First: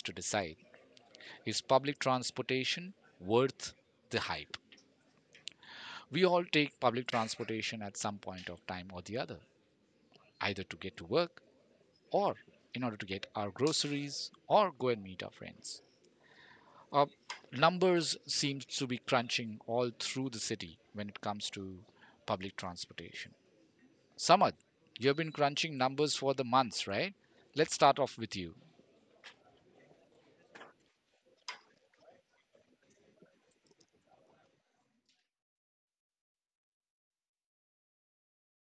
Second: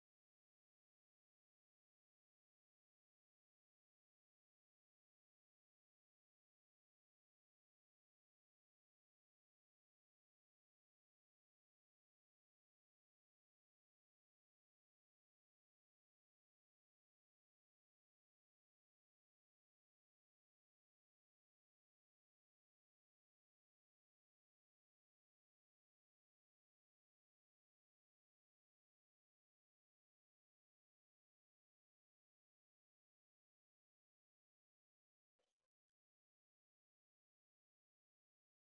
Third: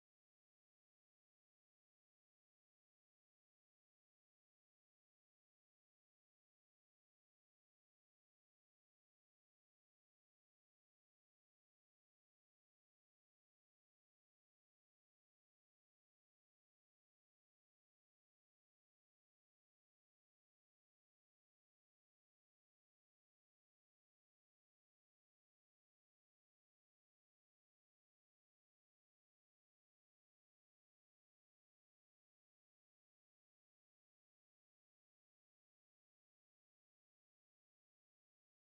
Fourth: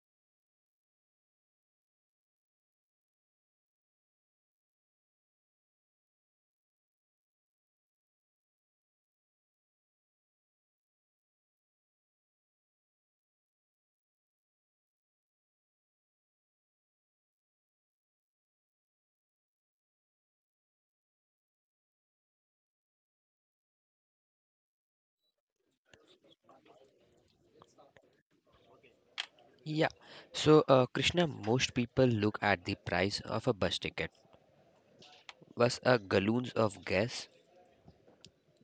to decide, is public transportation worth the hype? We all take public transportation at some point of time or the other, either to get to work or in order to get our groceries or go and meet our friends. Uh, Numbers seem to be crunching all through the city when it comes to public transportation. Samad, you've been crunching numbers for the months, right? Let's start off with you. Yeah. So, Krishna, most people look at the price of a bus ticket was a gallons of gas.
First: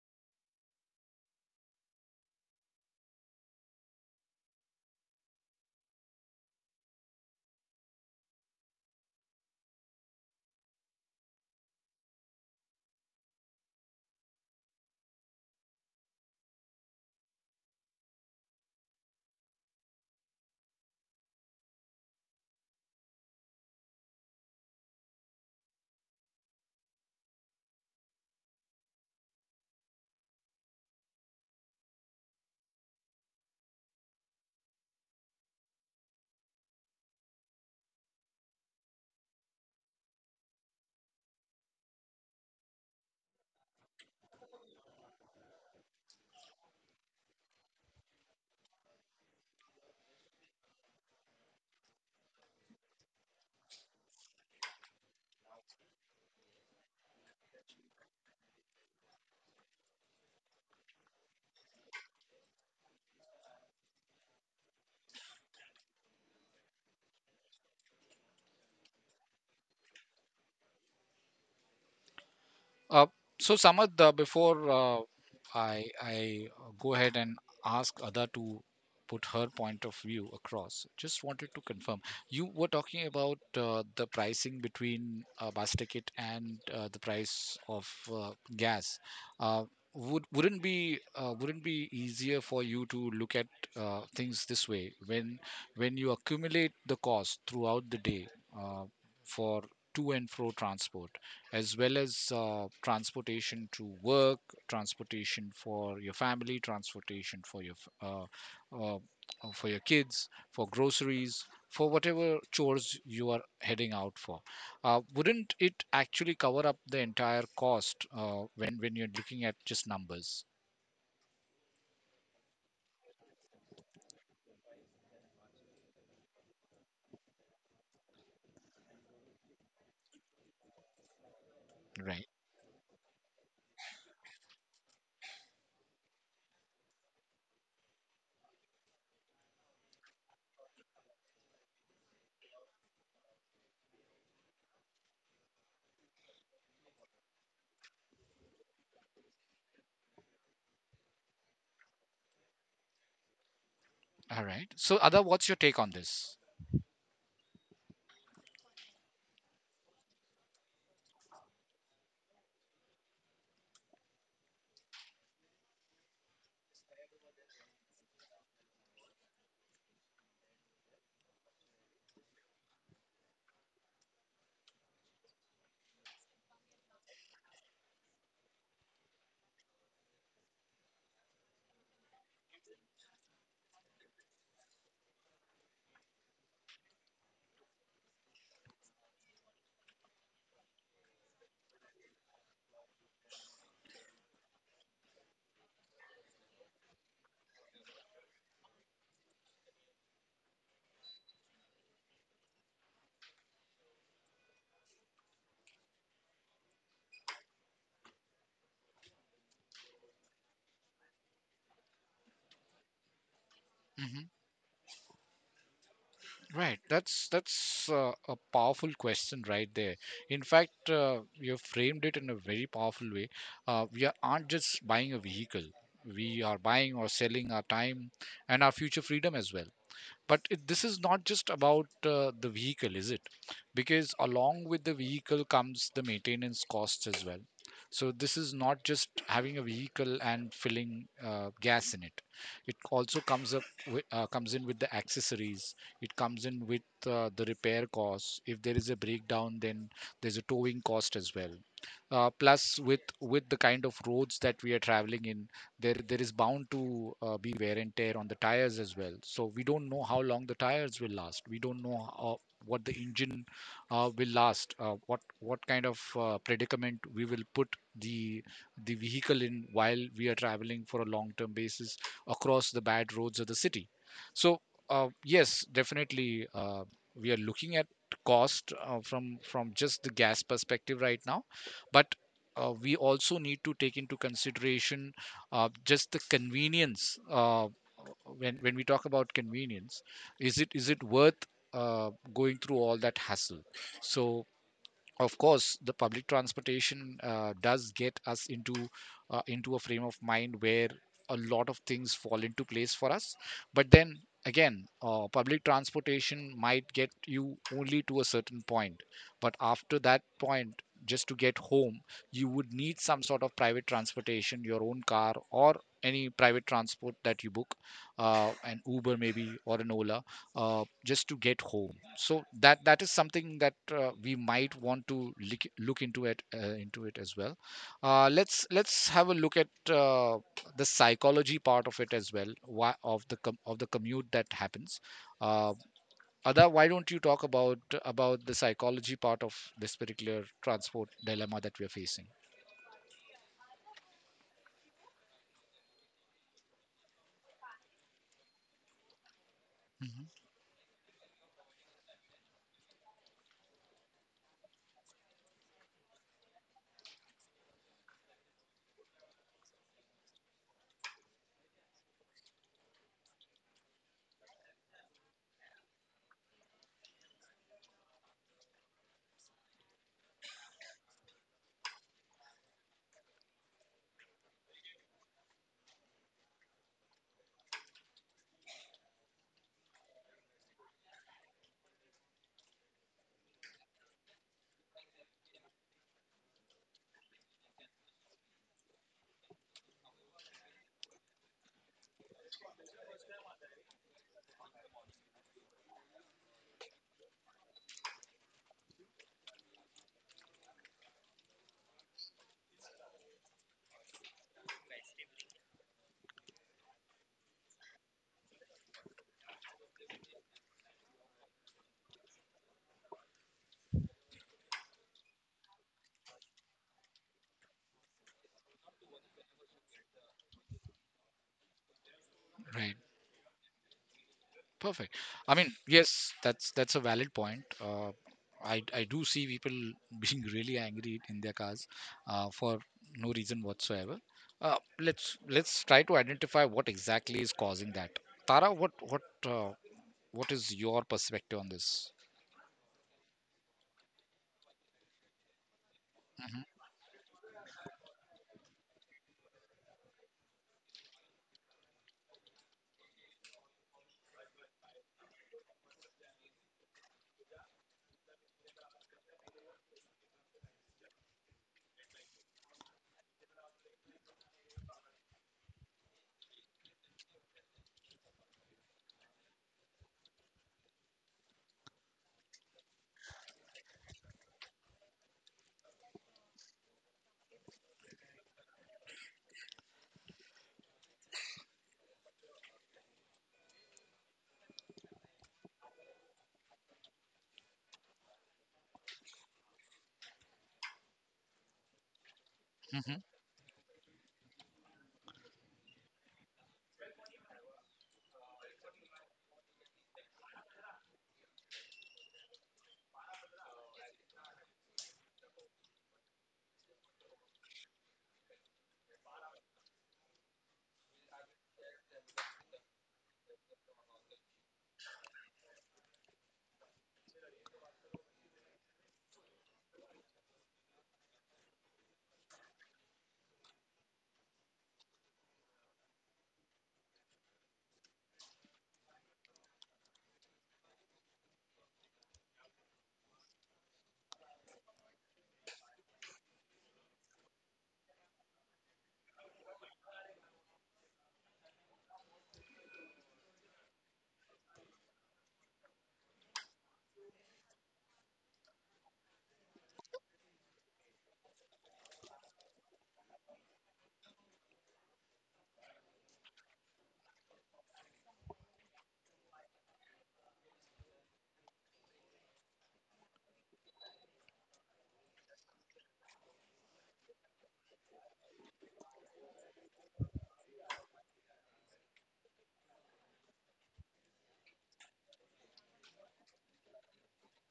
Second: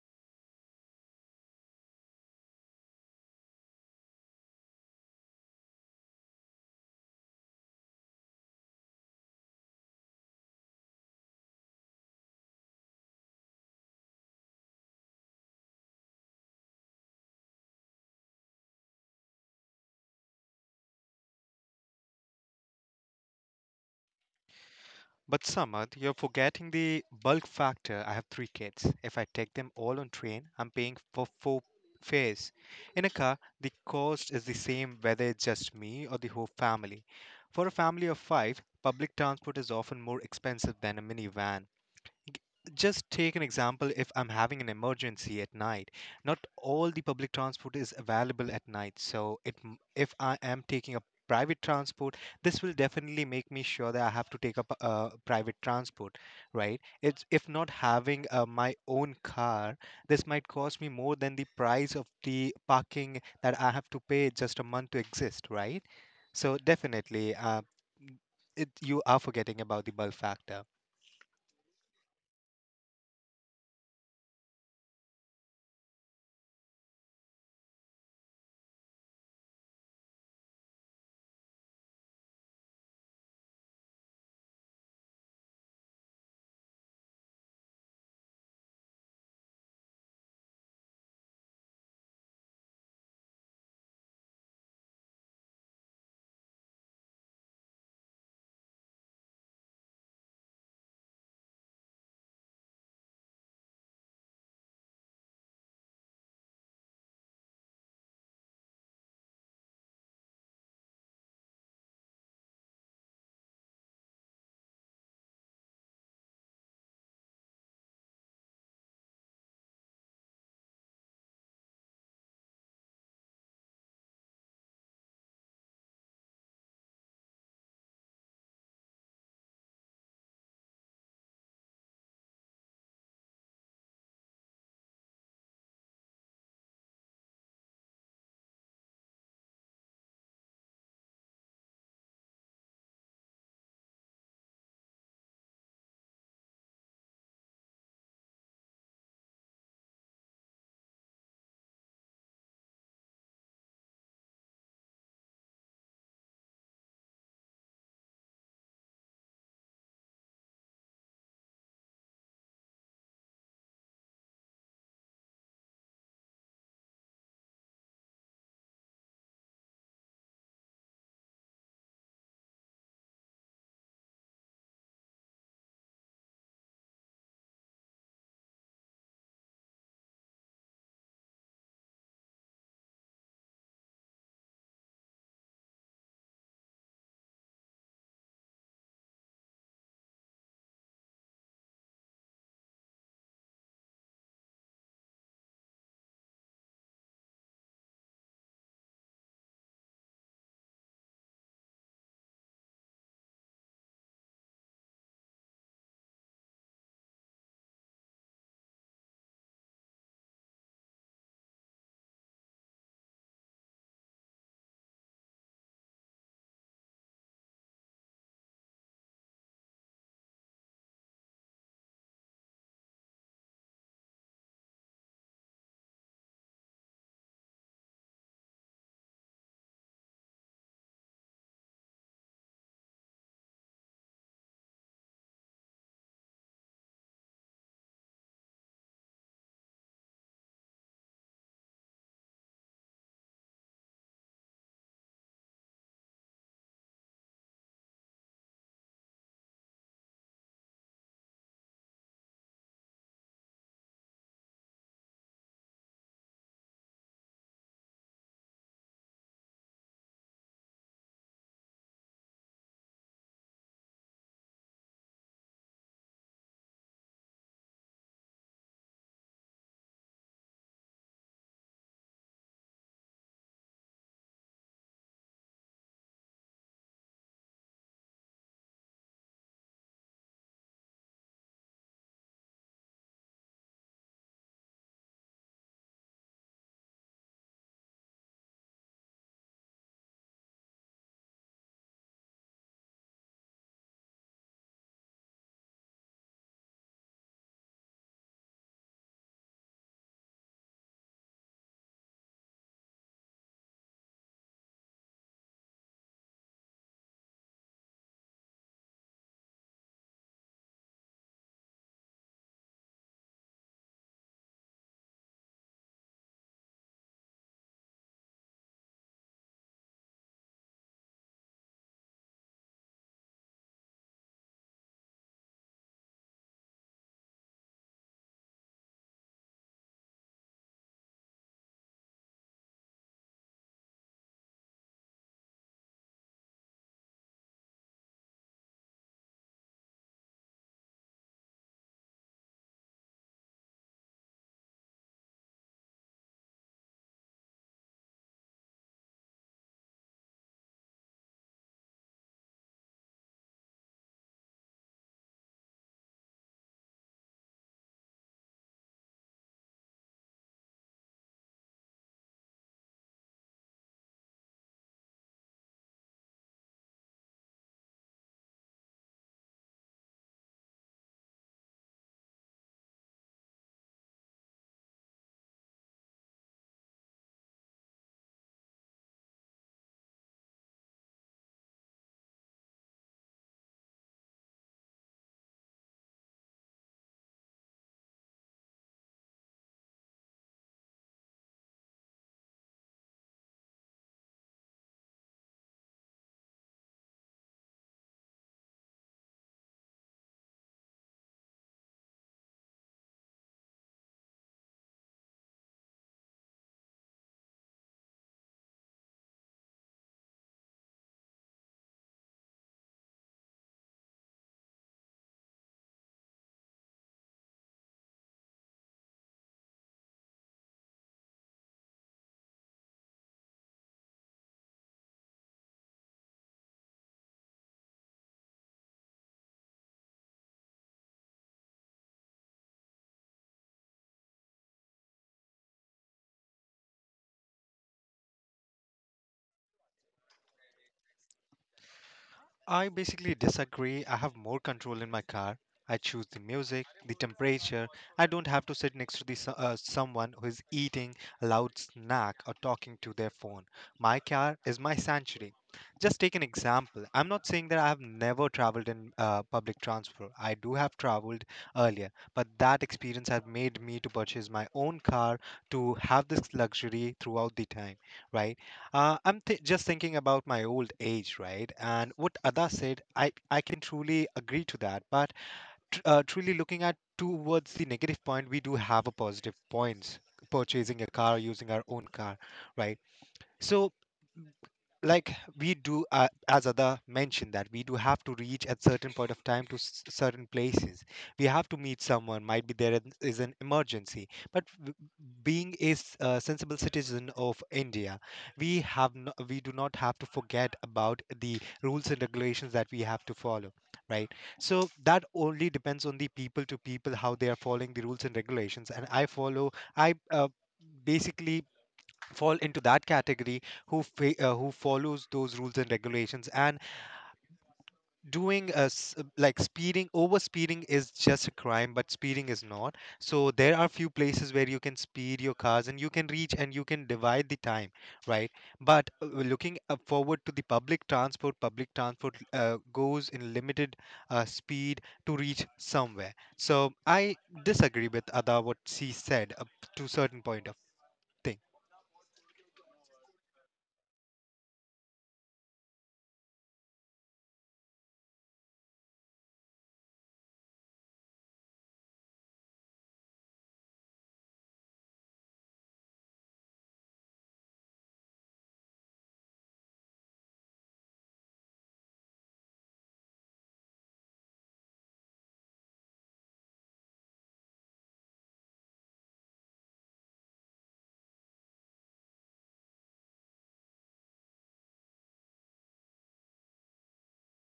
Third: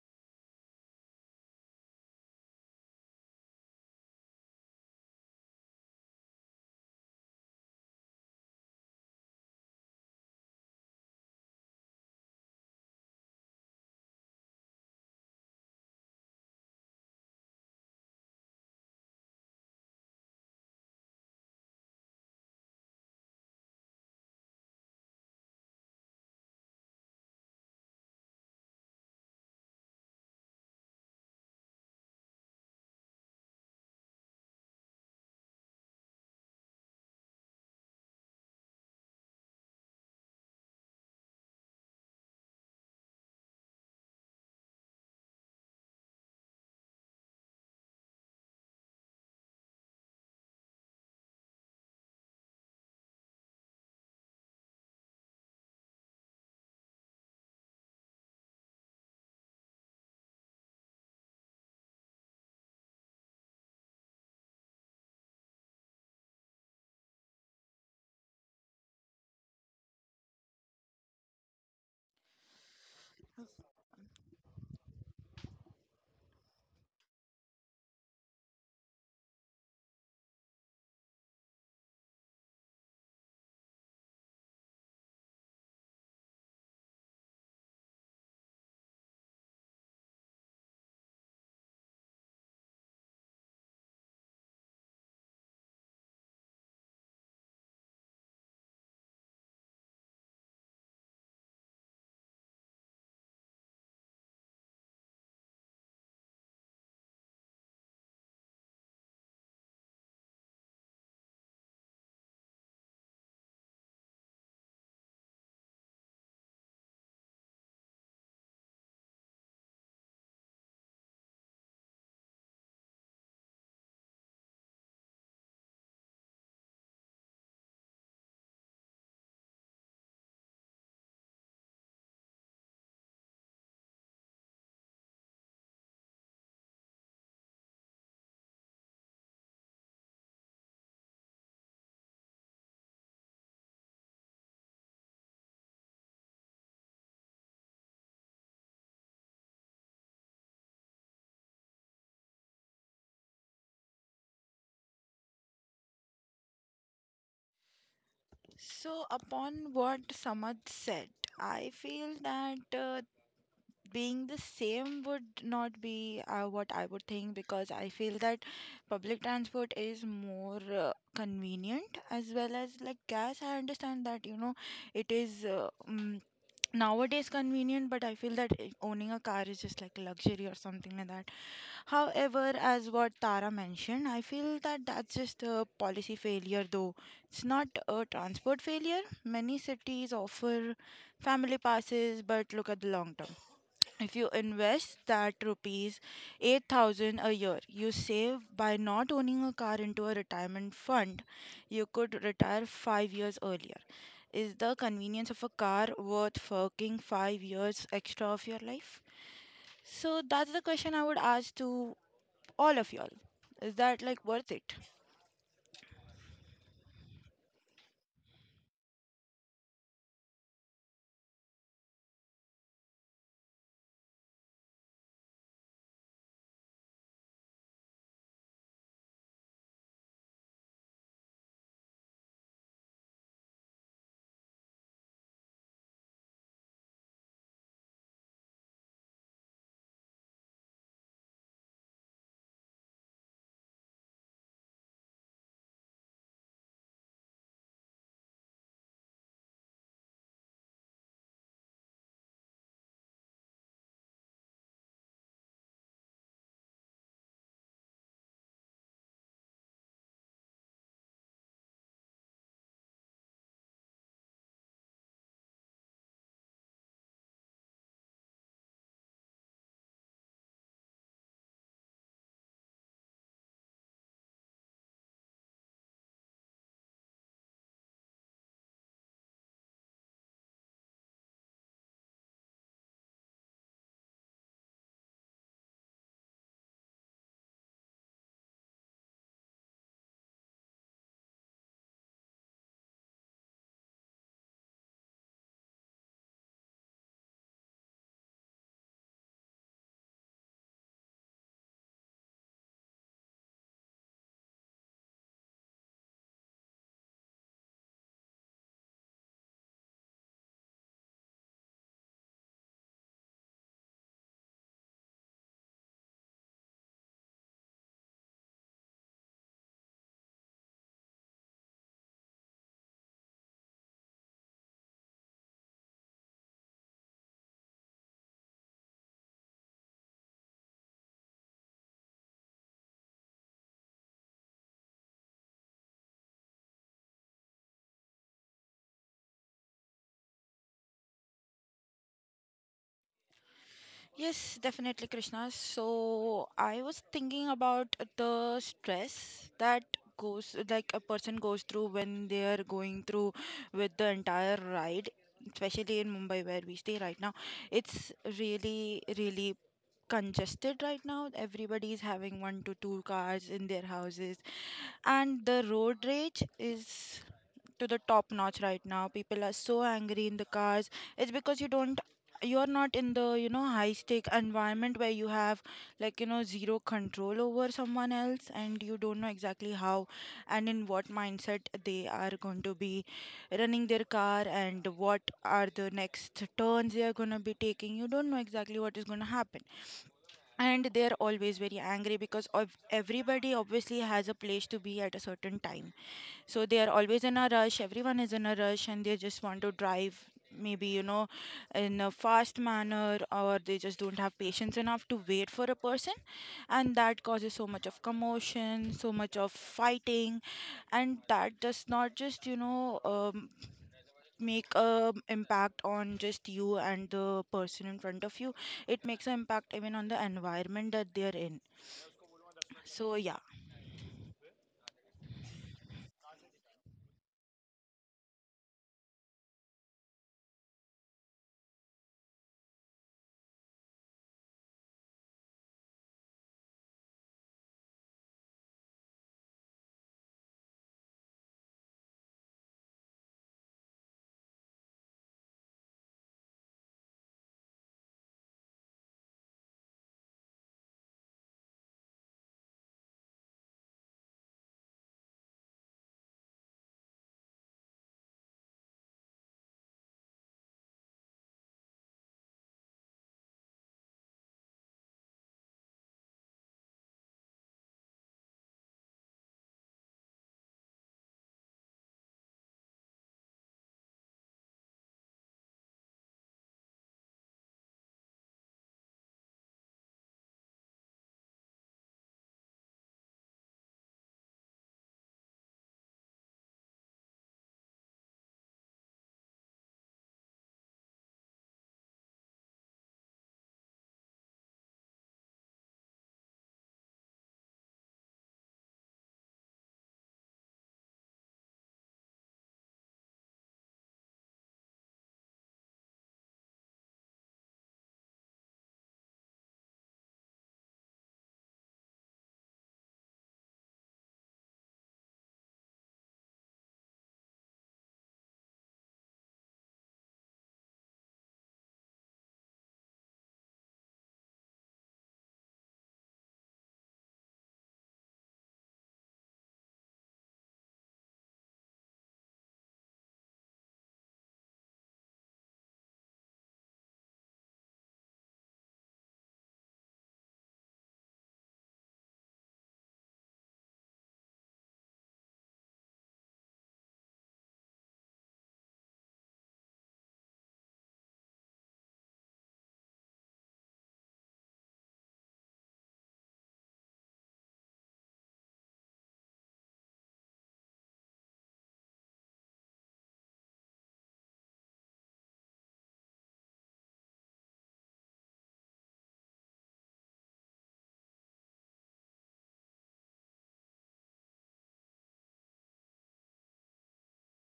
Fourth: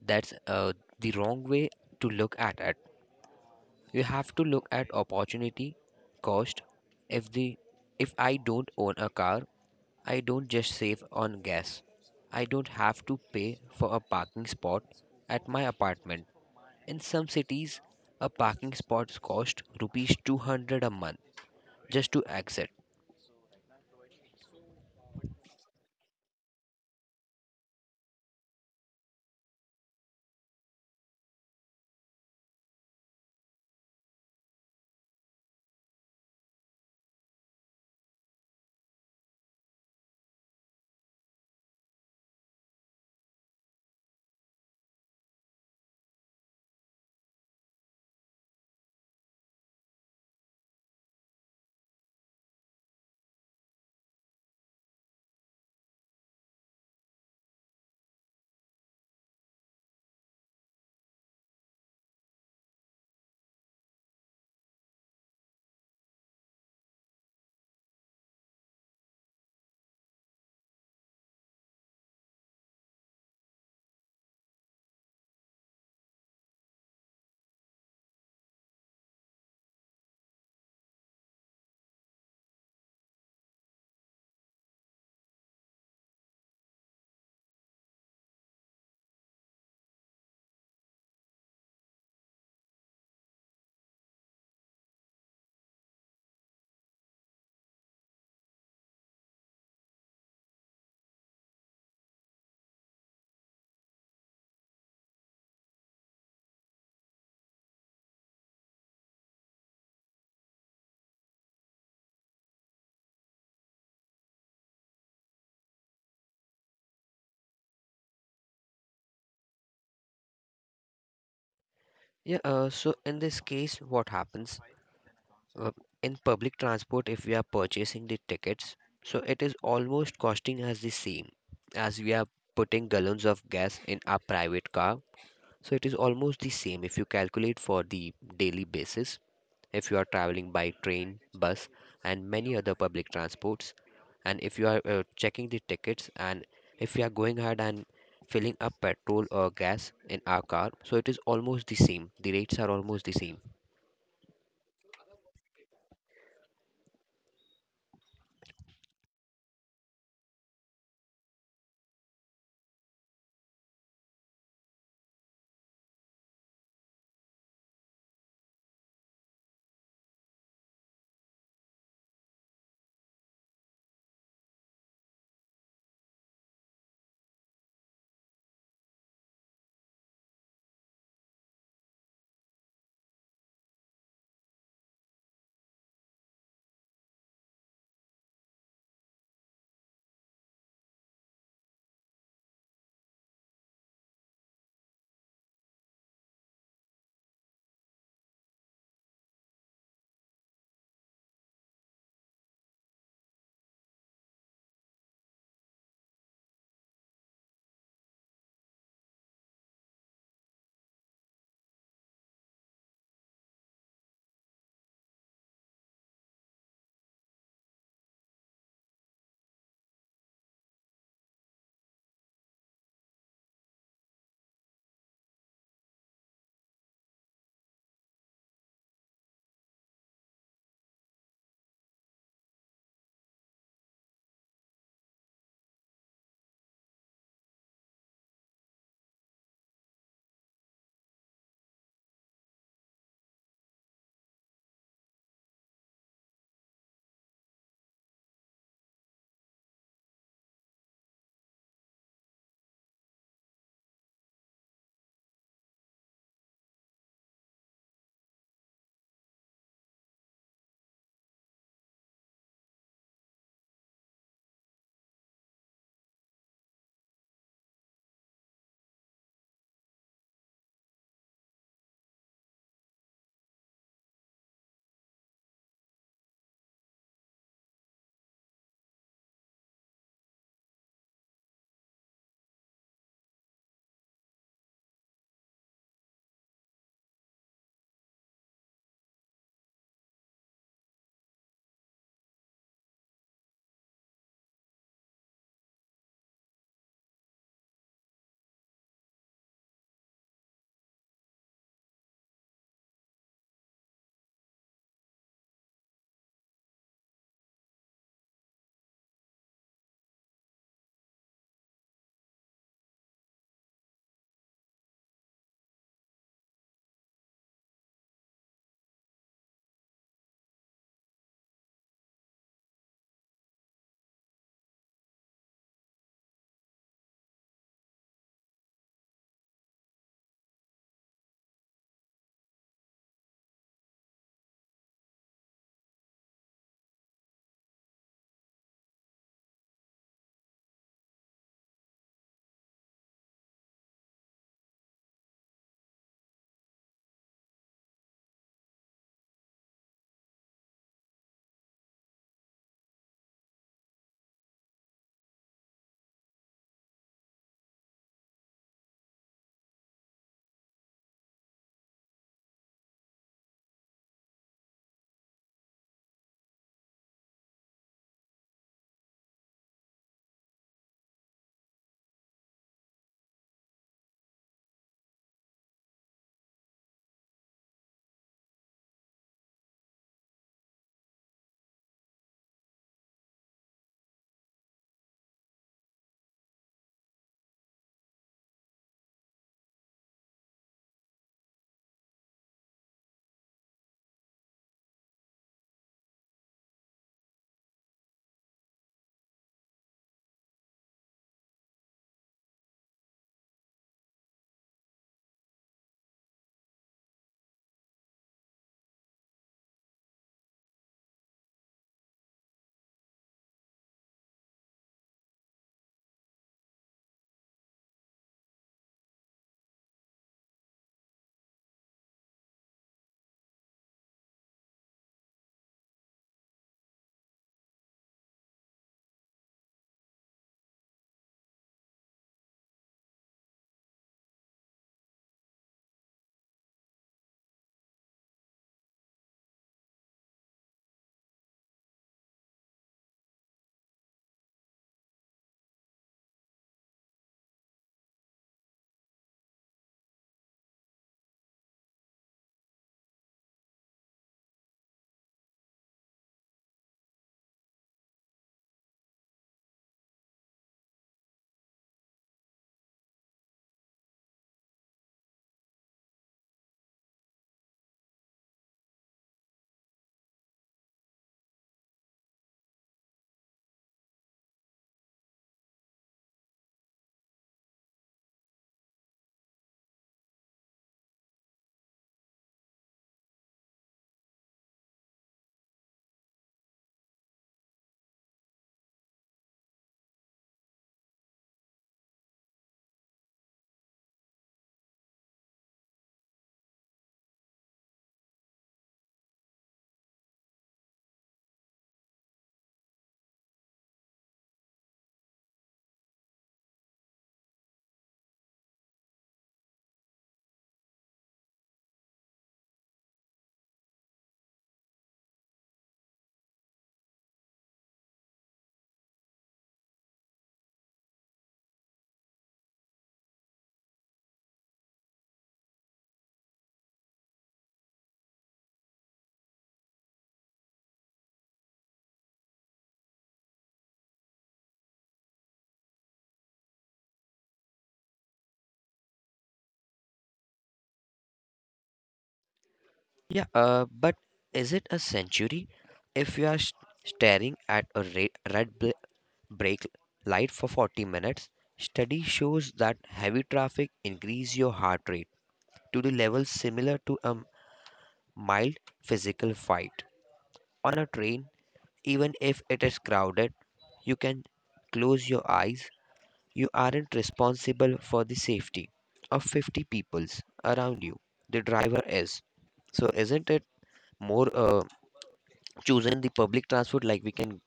That's the wrong way to look at it. You have to look at opportunity, cost. If the if I don't own a car, I don't just save on gas. I don't have to pay for a parking spot at my apartment. In some cities, a parking spot's cost rupees 200 a month just to exit. But Samad, you're forgetting the bulk factor. I have three kids. If I take them all on train, I'm paying for four fares. In a car, the cost is the same whether it's just me or the whole family. For a family of five, public transport is often more expensive than a minivan. Just take an example, if I'm having an emergency at night, not all the public transport is available at night, so if I am taking a private transport, this will definitely make me sure that I have to take up a private transport, right? It's if not having my own car, this might cost me more than the price of the parking that I have to pay just a month to exist, right? So definitely you are forgetting about the bulk factor. Uh, so Samad, before I go ahead and ask Ada to put her point of view across, just wanted to confirm. You were talking about the pricing between bus ticket and the price of gas. Uh, wouldn't be wouldn't be easier for you to look at things this way when you accumulate the cost throughout the day uh, for to and fro transport as well as transportation to work, transportation for your family, transportation for uh, for your kids, for groceries, for whatever chores you are heading out for. Wouldn't it actually cover up the entire cost when you're looking at just numbers? Yeah, so in this case, what happens uh, in public transport if we are purchasing the tickets? So it is almost costing us the same as we are Right. putting gallons of gas in our private car, so it is almost the same if you calculate for the daily basis. If you are traveling by train, bus, and many other public transports, and if you are checking the tickets, and if you are going ahead and filling up petrol or gas in our car, so it is almost the same. The rates are almost the same. All right. So, Ada, what's your take on this? So, upon what Samad said, I feel that being the same would not be what I would think, because I feel that public transport is more convenient as well as like gas. I understand that it is nowadays convenient, but I feel that owning a car is just like luxury or something like that. However, as what Tara mentioned, I feel that that's just a policy failure, though it's not a transport failure. Many cities offer family passes, but look at the long term. If you invest that rupees 8,000 a year, you save by not owning a car into a retirement fund, you could retire 5 years earlier. Is the convenience of a car worth forking 5 years extra of your life? So that's the question I would ask to all of y'all. Is that like Mm-hmm. worth it? Right, that's a powerful question right there. In fact, you framed it in a very powerful way. Aren't just buying a vehicle; we are buying or selling our time and our future freedom as well. This is not just about the vehicle, is it? Because along with the vehicle comes the maintenance costs as well. So this is not just having a vehicle and filling gas in it. It also comes comes in with the accessories. It comes in with the repair costs. If there is a breakdown, then there's a towing cost as well, plus with the kind of roads that we are traveling in, there is bound to be wear and tear on the tires as well. So we don't know how long the tires will last, we don't know what the engine will last, what kind of predicament we will put the the vehicle in while we are traveling for a long term basis across the bad roads of the city. So yes, definitely, we are looking at cost from just the gas perspective right now, but we also need to take into consideration just the convenience. When we talk about convenience, is it worth going through all that hassle? So of course the public transportation does get us into a frame of mind where a lot of things fall into place for us. But then again, public transportation might get you only to a certain point, but after that point, just to get home, you would need some sort of private transportation, your own car or any private transport that you book, an Uber maybe or an Ola, just to get home. So that is something that we might want to look into it as well. Let's have a look at the psychology part of it as well. Why, of the commute that happens. Uh, Ada, why don't you talk about the psychology part of this particular transport dilemma that we are facing? Yes, definitely, Krishna. So I was thinking about the stress that Mhm. goes like a person goes through when they are going through with the entire ride, especially in Mumbai where we stay right now. It's really, really congested right now. Everybody is having one to two cars in their houses, and the road rage is to the top notch right now. People are so angry in the cars. It's because you're not in the high stake environment where you have like zero control over someone else, and you don't know exactly how and in what mindset they are going to be running their car, and what are the next turns they are going to be taking. You don't know exactly what is going to happen, and they're always very angry because of everybody obviously has a place to be at a certain time, so they are always in a rush. Everyone is in a rush and they just want to drive maybe, in a fast manner, or they just don't have patience enough to wait for a person, and that causes so much of commotion, so much of fighting. And that does not just, make a impact on just you and the person in front of you. It makes an impact even on the environment that they are in, Right. so yeah. Perfect. I mean, yes, that's a valid point. I do see people being really angry in their cars for no reason whatsoever. Let's try to identify what exactly is causing that. Tara, what is your perspective on this? I basically disagree. I have more control in my car. I choose the Mhm, music, the temperature. I don't have to sit next to the someone who is eating a loud snack or talking to their phone. My car is my sanctuary. Just take an example. I'm not saying that I have never traveled in public transport. I do have traveled earlier, but that experience has made me to purchase my own car to have this luxury throughout the time, right? I'm just thinking about my old age, right? And what Ada said, I can truly agree to that. But truly looking at towards the negative point, we do have a positive points purchasing a car, using our own car, right? So, like we do as other mentioned, that we do have to reach at certain point of time to certain places. We have to meet someone, might be there mhm. is an emergency, but being a a sensible citizen of India, we have no, we do not have to forget about the rules and regulations that we have to follow, right? So that only depends on the people to people how they are following the rules and regulations, and I follow. I basically fall into that category who who follows those rules and regulations, and doing like speeding, over speeding is just a crime, but speeding is not. So there are few places where you can speed your cars and you can reach and you can divide the time, right? But looking forward to the public transport, public transport goes in limited speed to reach somewhere. So I disagree with Ada what she said up to certain point of thing. Yeah, but is it a century if you are staring at a red brake light for 40 minutes? Study shows that heavy traffic increase your heart rate to the level similar to a mild physical fight. On a train, even if it is crowded, you can close your eyes. You aren't responsible for the safety of 50 peoples around you. The driver is. So isn't it more choosing the public transport, like we can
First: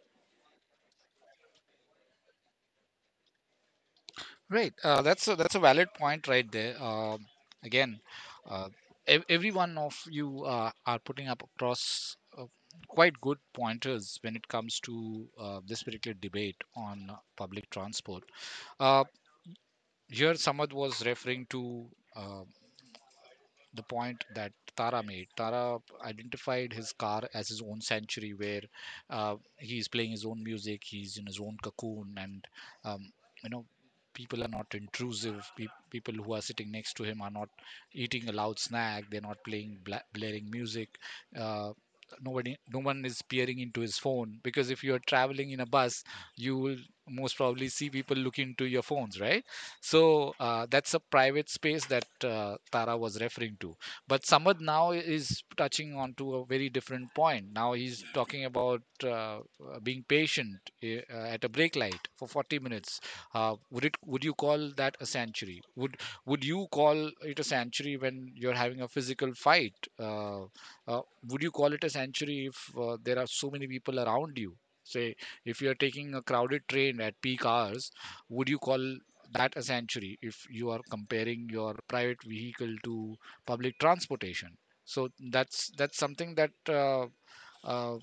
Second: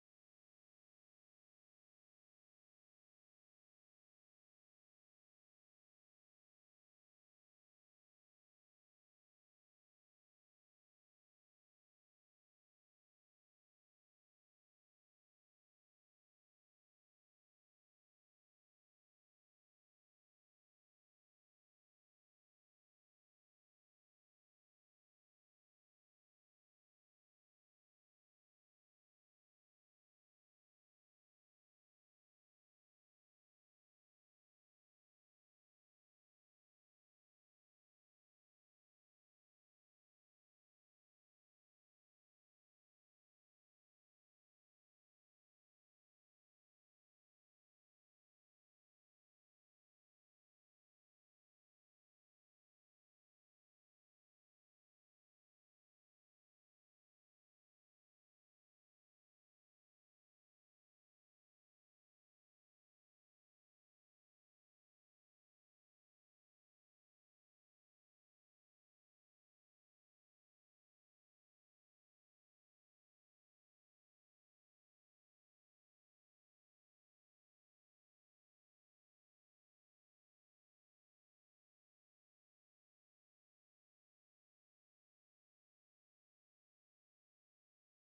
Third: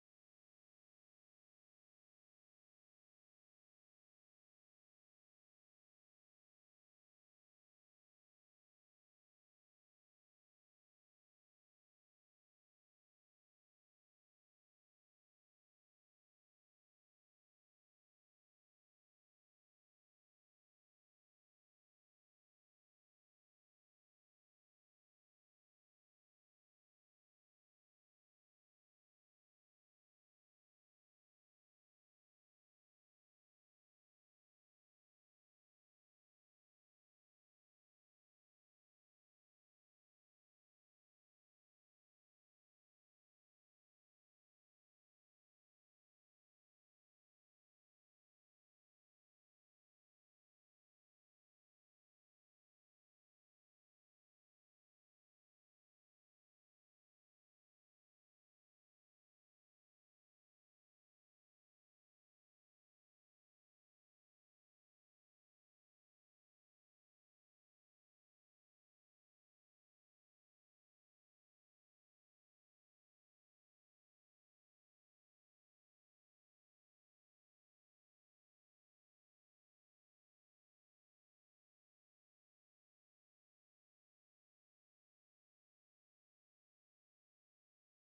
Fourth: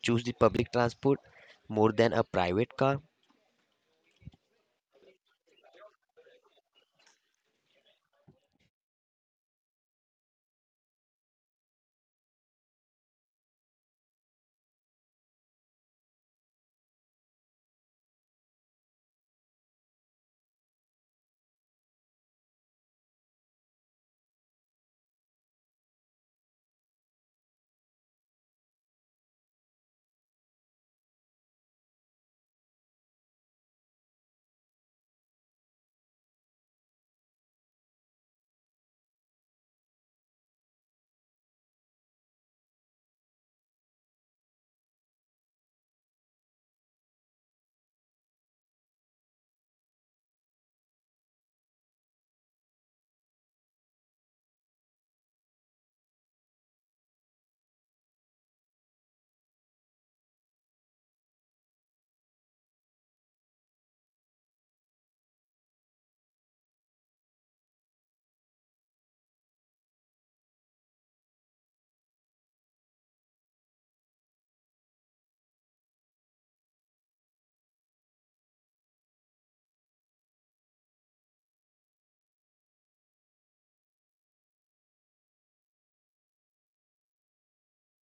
choose the public transport more than a private car? Right. That's a, that's a valid point right there. Again, uh, every one of you are putting up across quite good pointers when it comes to this particular debate on public transport. Uh, Here, Samad was referring to. Uh, the point that Tara made. Tara identified his car as his own sanctuary where he's playing his own music, he's in his own cocoon, and um, you know, people are not intrusive. People who are sitting next to him are not eating a loud snack, they're not playing blaring music. Uh, nobody No one is peering into his phone, because if you're traveling in a bus, you will most probably see people look into your phones, right? So that's a private space that Tara was referring to. But Samad now is touching on to a very different point. Now he's talking about being patient at a brake light for 40 minutes. Would it? Would you call that a sanctuary? Would you call it a sanctuary when you're having a physical fight? Uh, would you call it a sanctuary if there are so many people around you? Say, if you are taking a crowded train at peak hours, would you call that a sanctuary if you are comparing your private vehicle to public transportation? So that's something that uh,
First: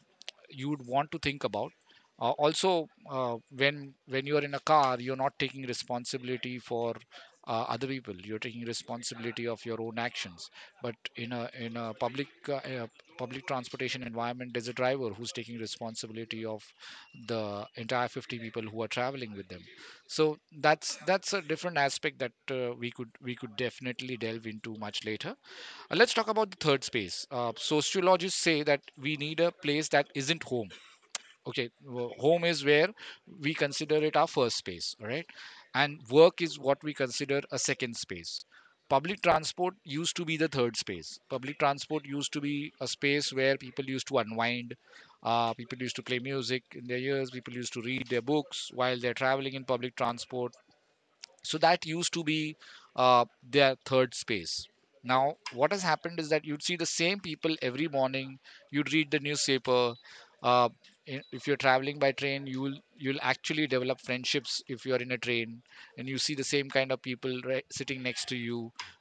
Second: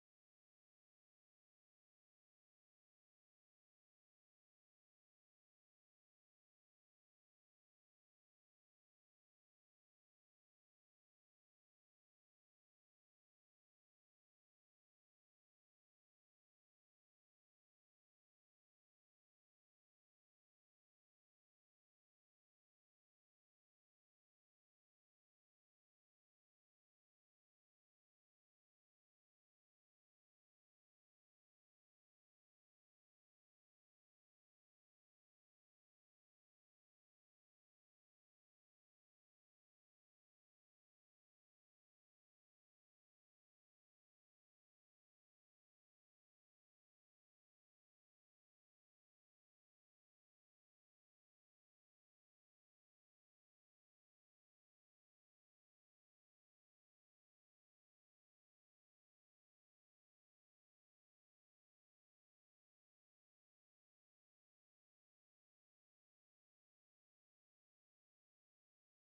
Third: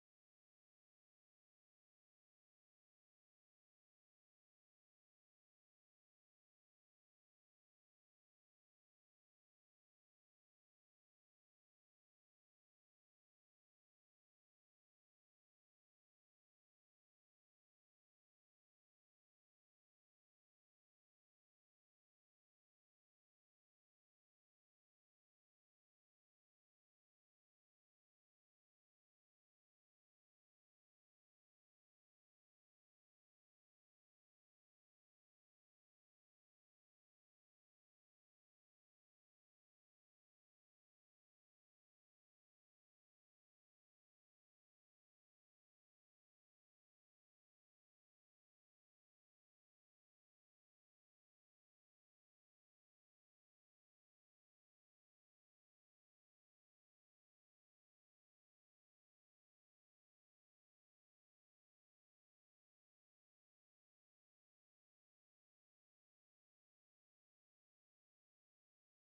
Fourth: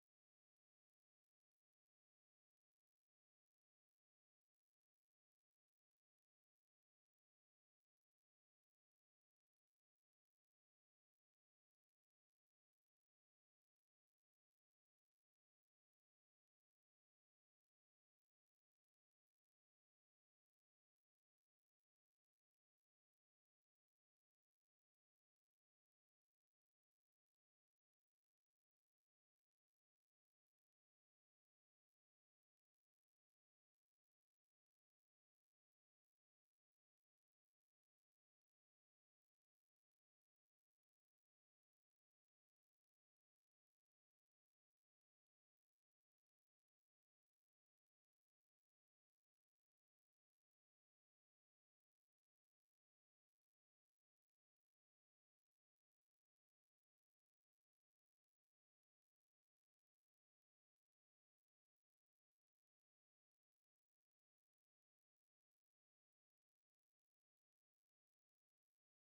you would want to think about. Also, when you are in a car, you're not taking responsibility for other people, you're taking responsibility of your own actions. But in a public public transportation environment, there's a driver who's taking responsibility of the entire 50 people who are traveling with them. So that's a different aspect that we could definitely delve into much later. Let's talk about the third space. Sociologists say that we need a place that isn't home. Okay, home is where we consider it our first space, all right? And work is what we consider a second space. Public transport used to be the third space. Public transport used to be a space where people used to unwind, people used to play music in their ears, people used to read their books while they're traveling in public transport. So that used to be their third space. Now what has happened is that you'd see the same people every morning, you'd read the newspaper. uh, if you're traveling by train, you'll actually develop friendships if you're in a train and you see the same kind of people sitting next to you,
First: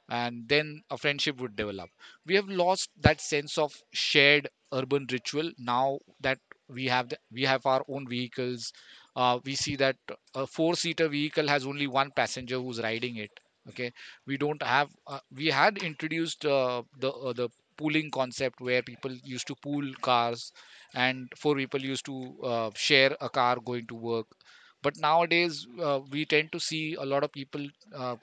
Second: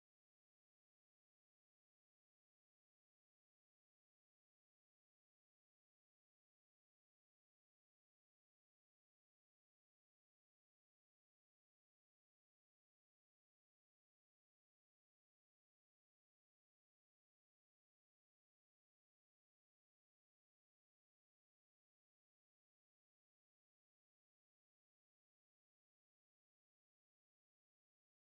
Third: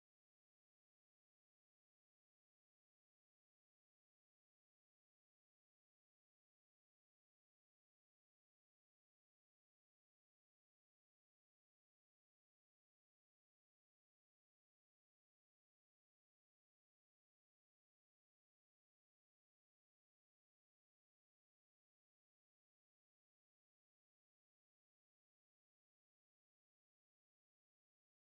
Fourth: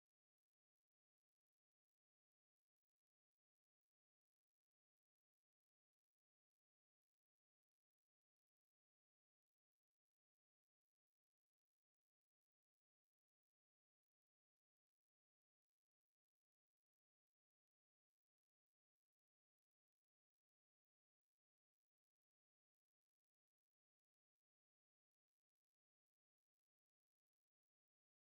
and then a friendship would develop. We have lost that sense of shared urban ritual, now that we have our own vehicles. We see that a four seater vehicle has only one passenger who's riding it. Okay, we don't have we had introduced the pooling concept where people used to pool cars, and four people used to share a car going to work. But nowadays, we tend to see a lot of people uh,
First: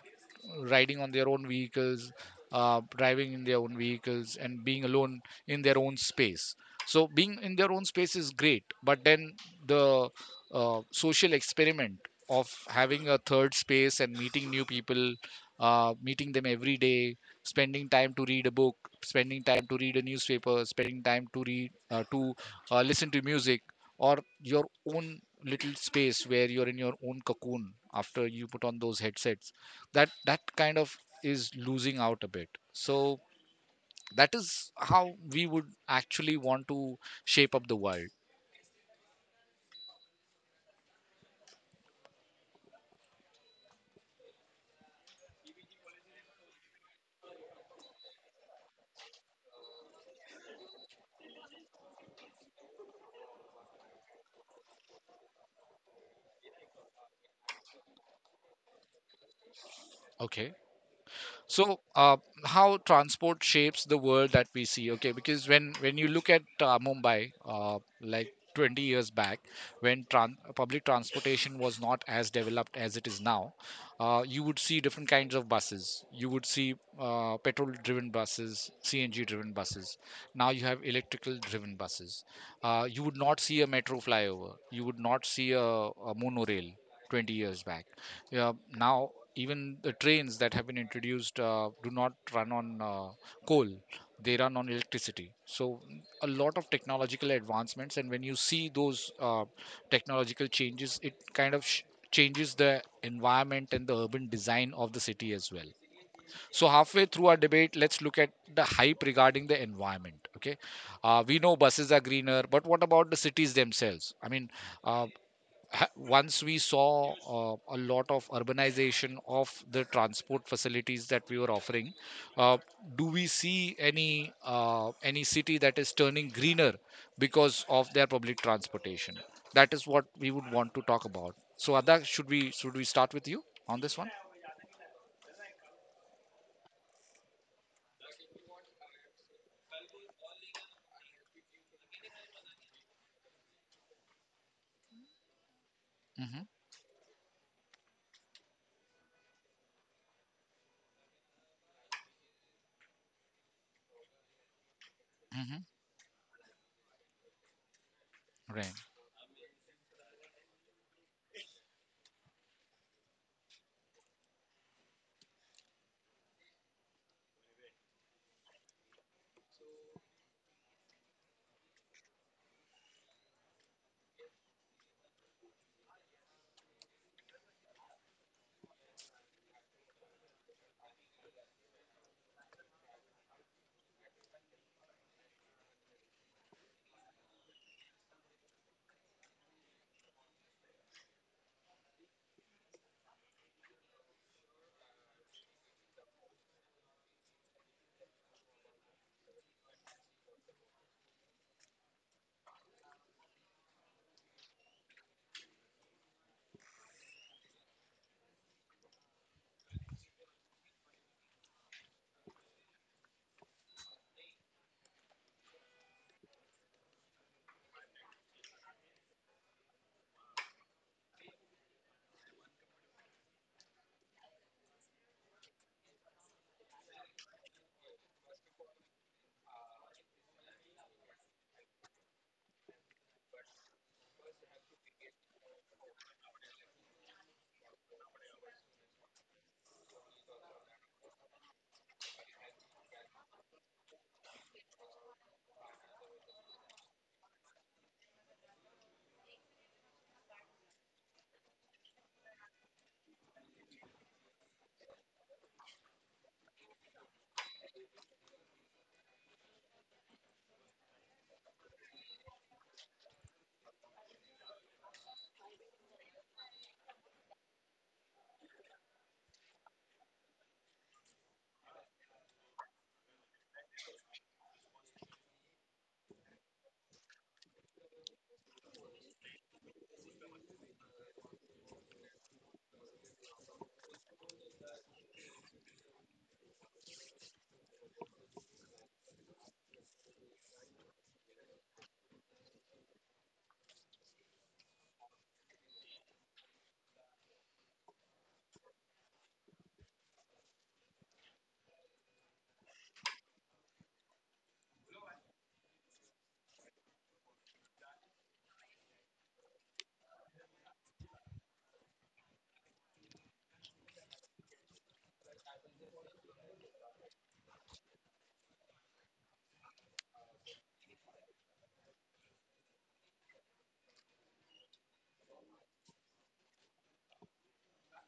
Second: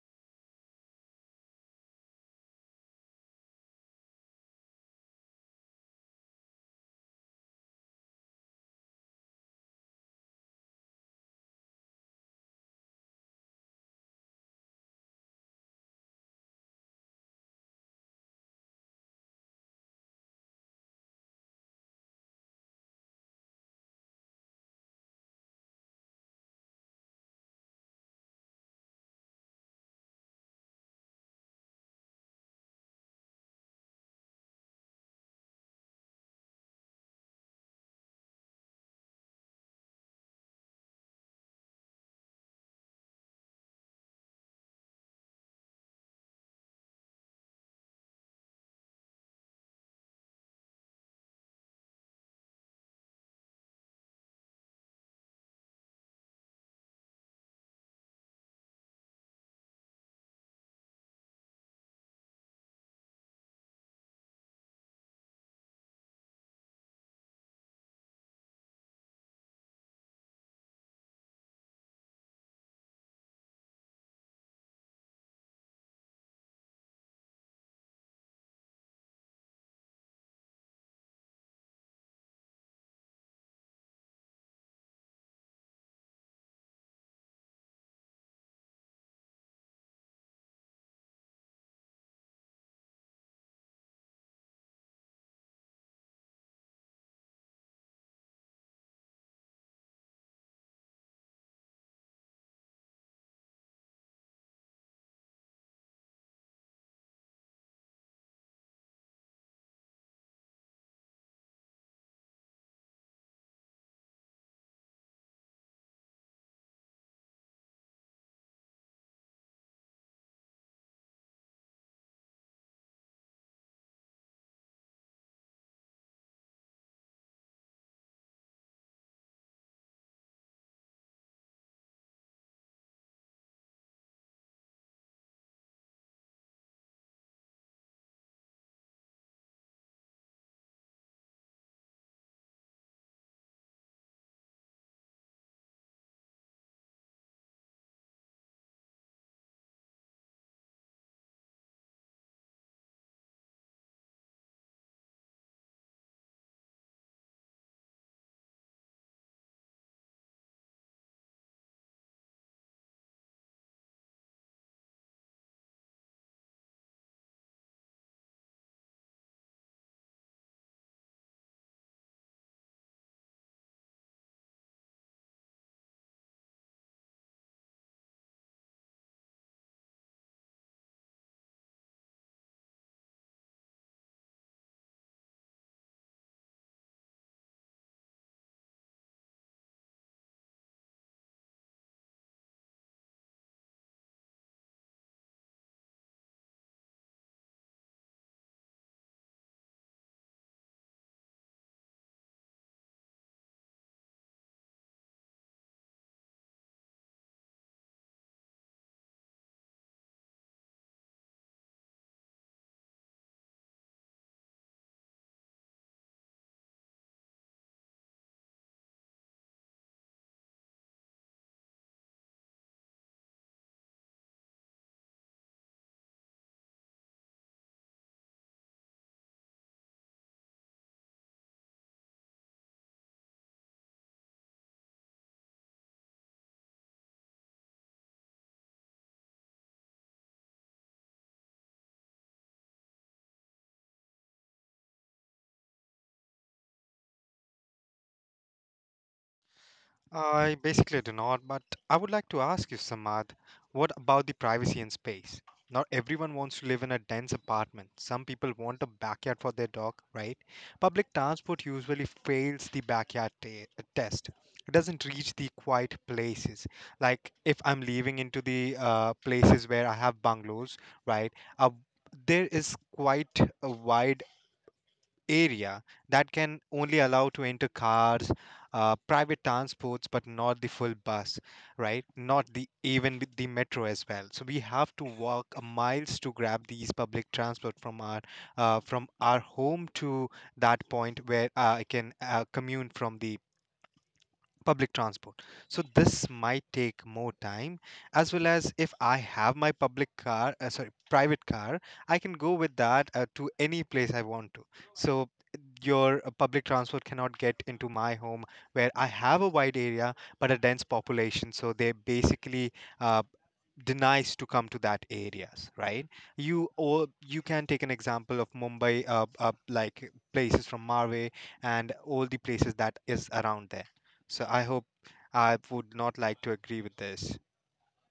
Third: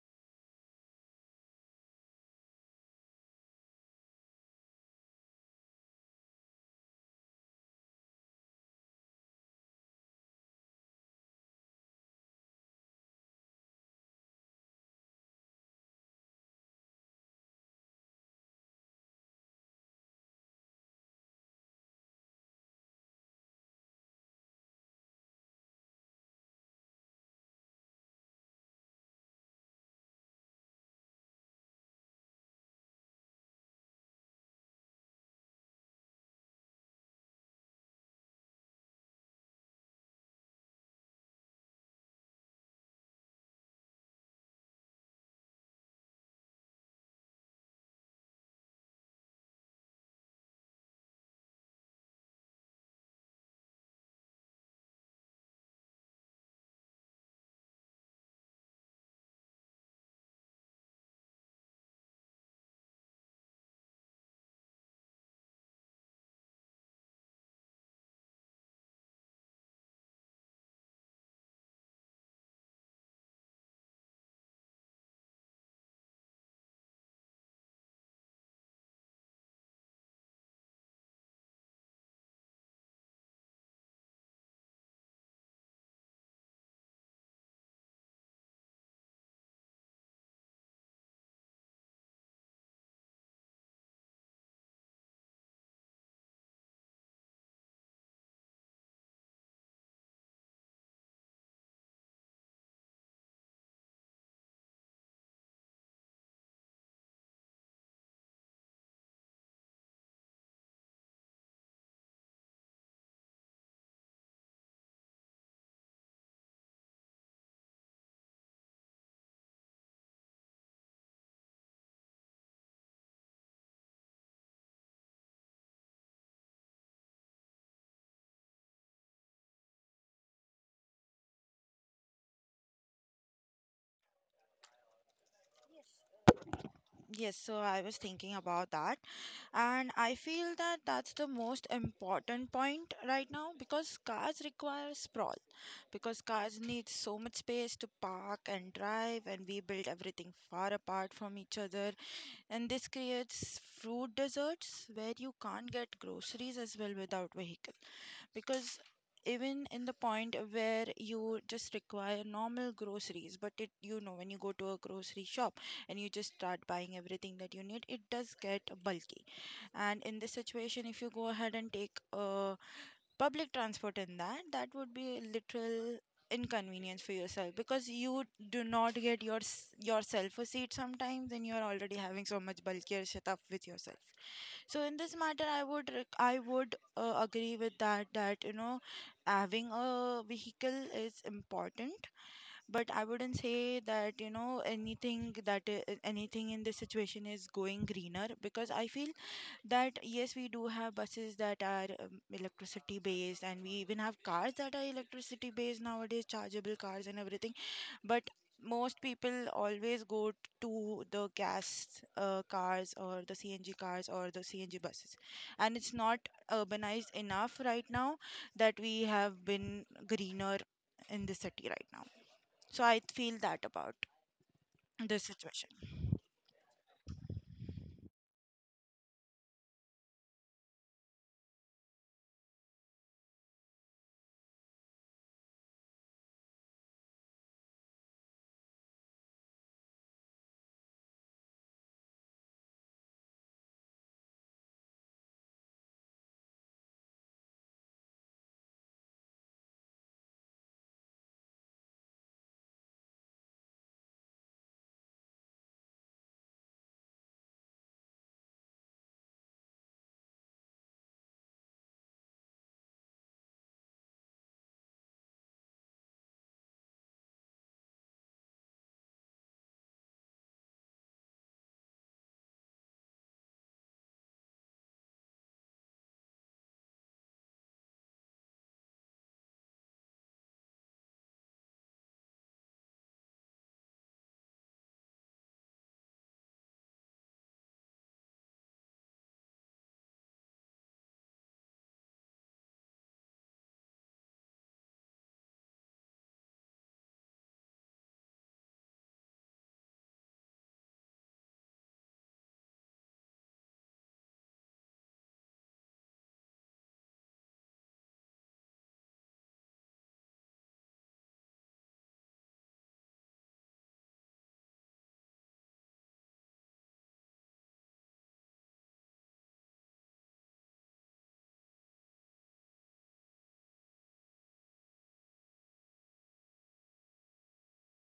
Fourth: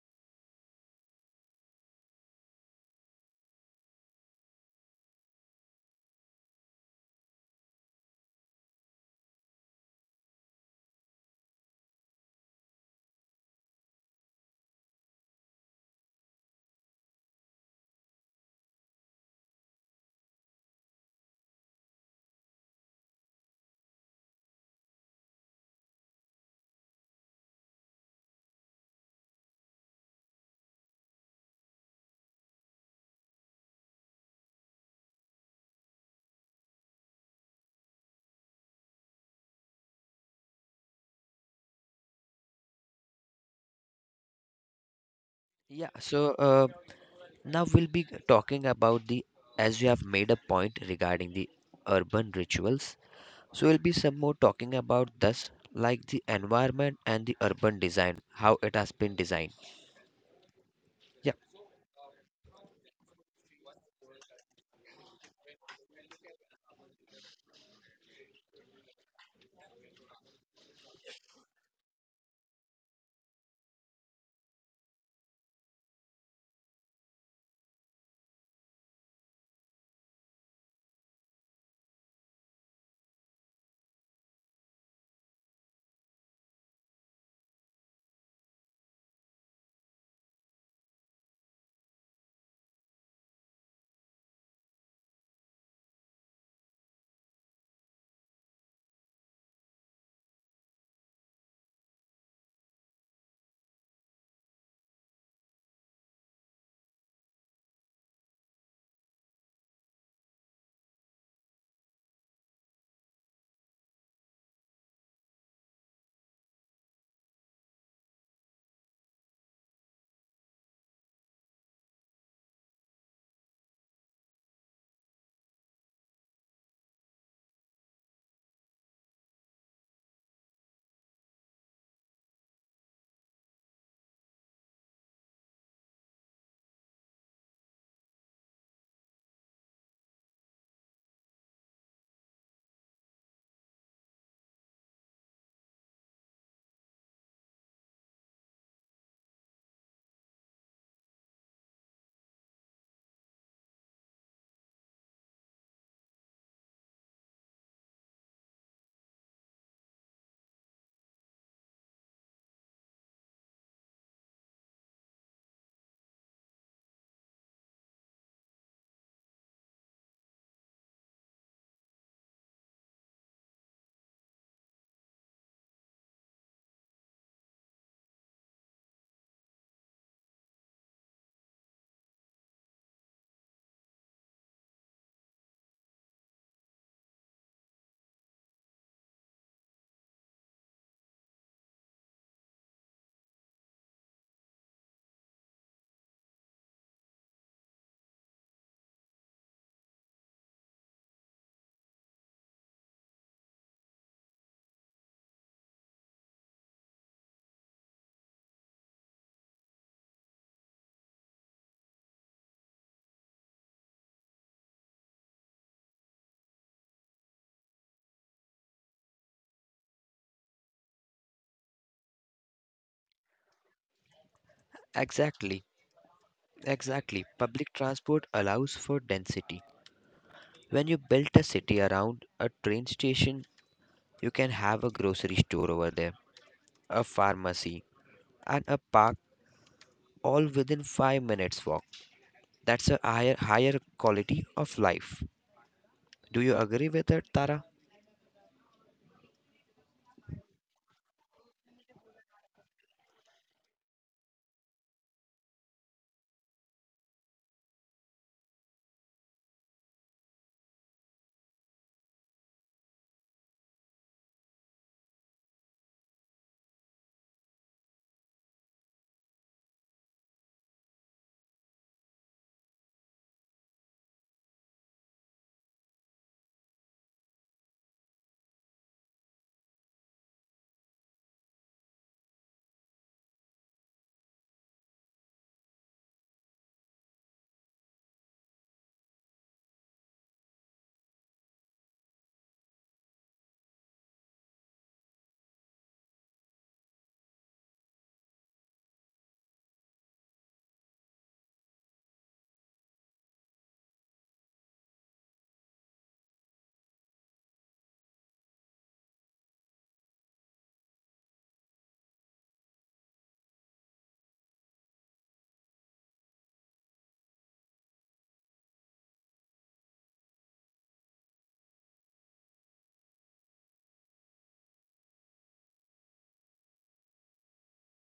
riding on their own vehicles, driving in their own vehicles and being alone in their own space. So being in their own space is great, but then the social experiment of having a third space and meeting new people, meeting them every day, spending time to read a book, spending time to read a newspaper, spending time to read to listen to music, or your own little space where you're in your own cocoon after you put on those headsets, that kind of is losing out a bit. So that is how we would actually want to shape up the world. Yeah, so now we'll be talking about the as you have made a point regarding the urban rituals. So we'll be some more talking about this, like the environment and the urban design, how it has been designed. Okay, Yeah, so how transport shapes the world that we see. Okay, because when you look at Mumbai like 20 years back, when public transportation was not as developed as it is now, you would see different kinds of buses, you would see petrol driven buses, CNG driven buses, now you have electrical driven buses. You would not see a metro flyover, you would not see a monorail 20 years back. Yeah, now even the trains that have been introduced do not run on coal; they run on electricity. So a lot of technological advancements, and when you see those technological changes, it kind of changes the environment and the urban design of the city as well. So halfway through our debate, let's look at the hype regarding the environment. Okay, we know buses are greener, but what about the cities themselves? I mean, uh, once we saw a lot of urbanization of the transport facilities that we were offering. uh, do we see any city that is turning greener because of their public transportation? That is what we would want to talk about. So Adak, should we start with you on this one? Yes, so I was thinking about that, and I feel that that's the most important point right now, because cars require sprawl, because Hmm. cars need so much space to park and drive, and we build everything far apart from each other, and this creates fruit deserts where you Hmm. can't get groceries as well without vehicles. Because Right. even in the point where you just require normal groceries, but it you know when you go to a grocery shop and you just start buying everything that you need, it does get bulky. And in this situation, if you go ahead and take public transport in that, that would be a literal inconvenience for yourself, because you do not get your yourself a seat sometimes, and you're already having so much bulkier stuff with yourself. So in this matter, I would agree with that, that having a vehicle is important. But I wouldn't say that anything that anything in this situation is going greener, because I feel that yes, we do have buses that are electricity based, and we even have cars that are electricity based nowadays, chargeable cars and everything. But most people always go to the gas cars, or the CNG cars, or the CNG buses, and it's not urbanized enough right now that we have been greener in the city right now. So I feel that about this exactly, situation. exactly. Public transport allows for density. When you build a city around a train station, you can have a grocery store over there, a pharmacy, and a park all within 5 minutes walk. That's a higher quality of life. Do you agree with it, Tara? I basically do not, but I would like to ask you, Samad, what about the privacy and space? Not everyone wants to live in a dense apartment. Some people want a backyard for their dog, right? Public transport usually fails the test. It doesn't reach the quiet places. Like if I'm leaving into the places where I have bungalows, right? Uh, there is quite a wide area that can only allow to enter cars, private transports, but not the full bus, right? Not the even with the metro as well. So we have to walk a miles to grab these public transport from our home to that point where I can commute from the public transport. So this might take more time. As well, as if I have my public car, sorry, private car, I can go with that to any place I want to. So your public transport cannot get into my home where I have a wide area but a dense population. So they basically uh, denies to come to that areas, right? You or you can take an example of Mumbai, like places from Marway and all the places that is around there. So I hope I would not like to agree with this,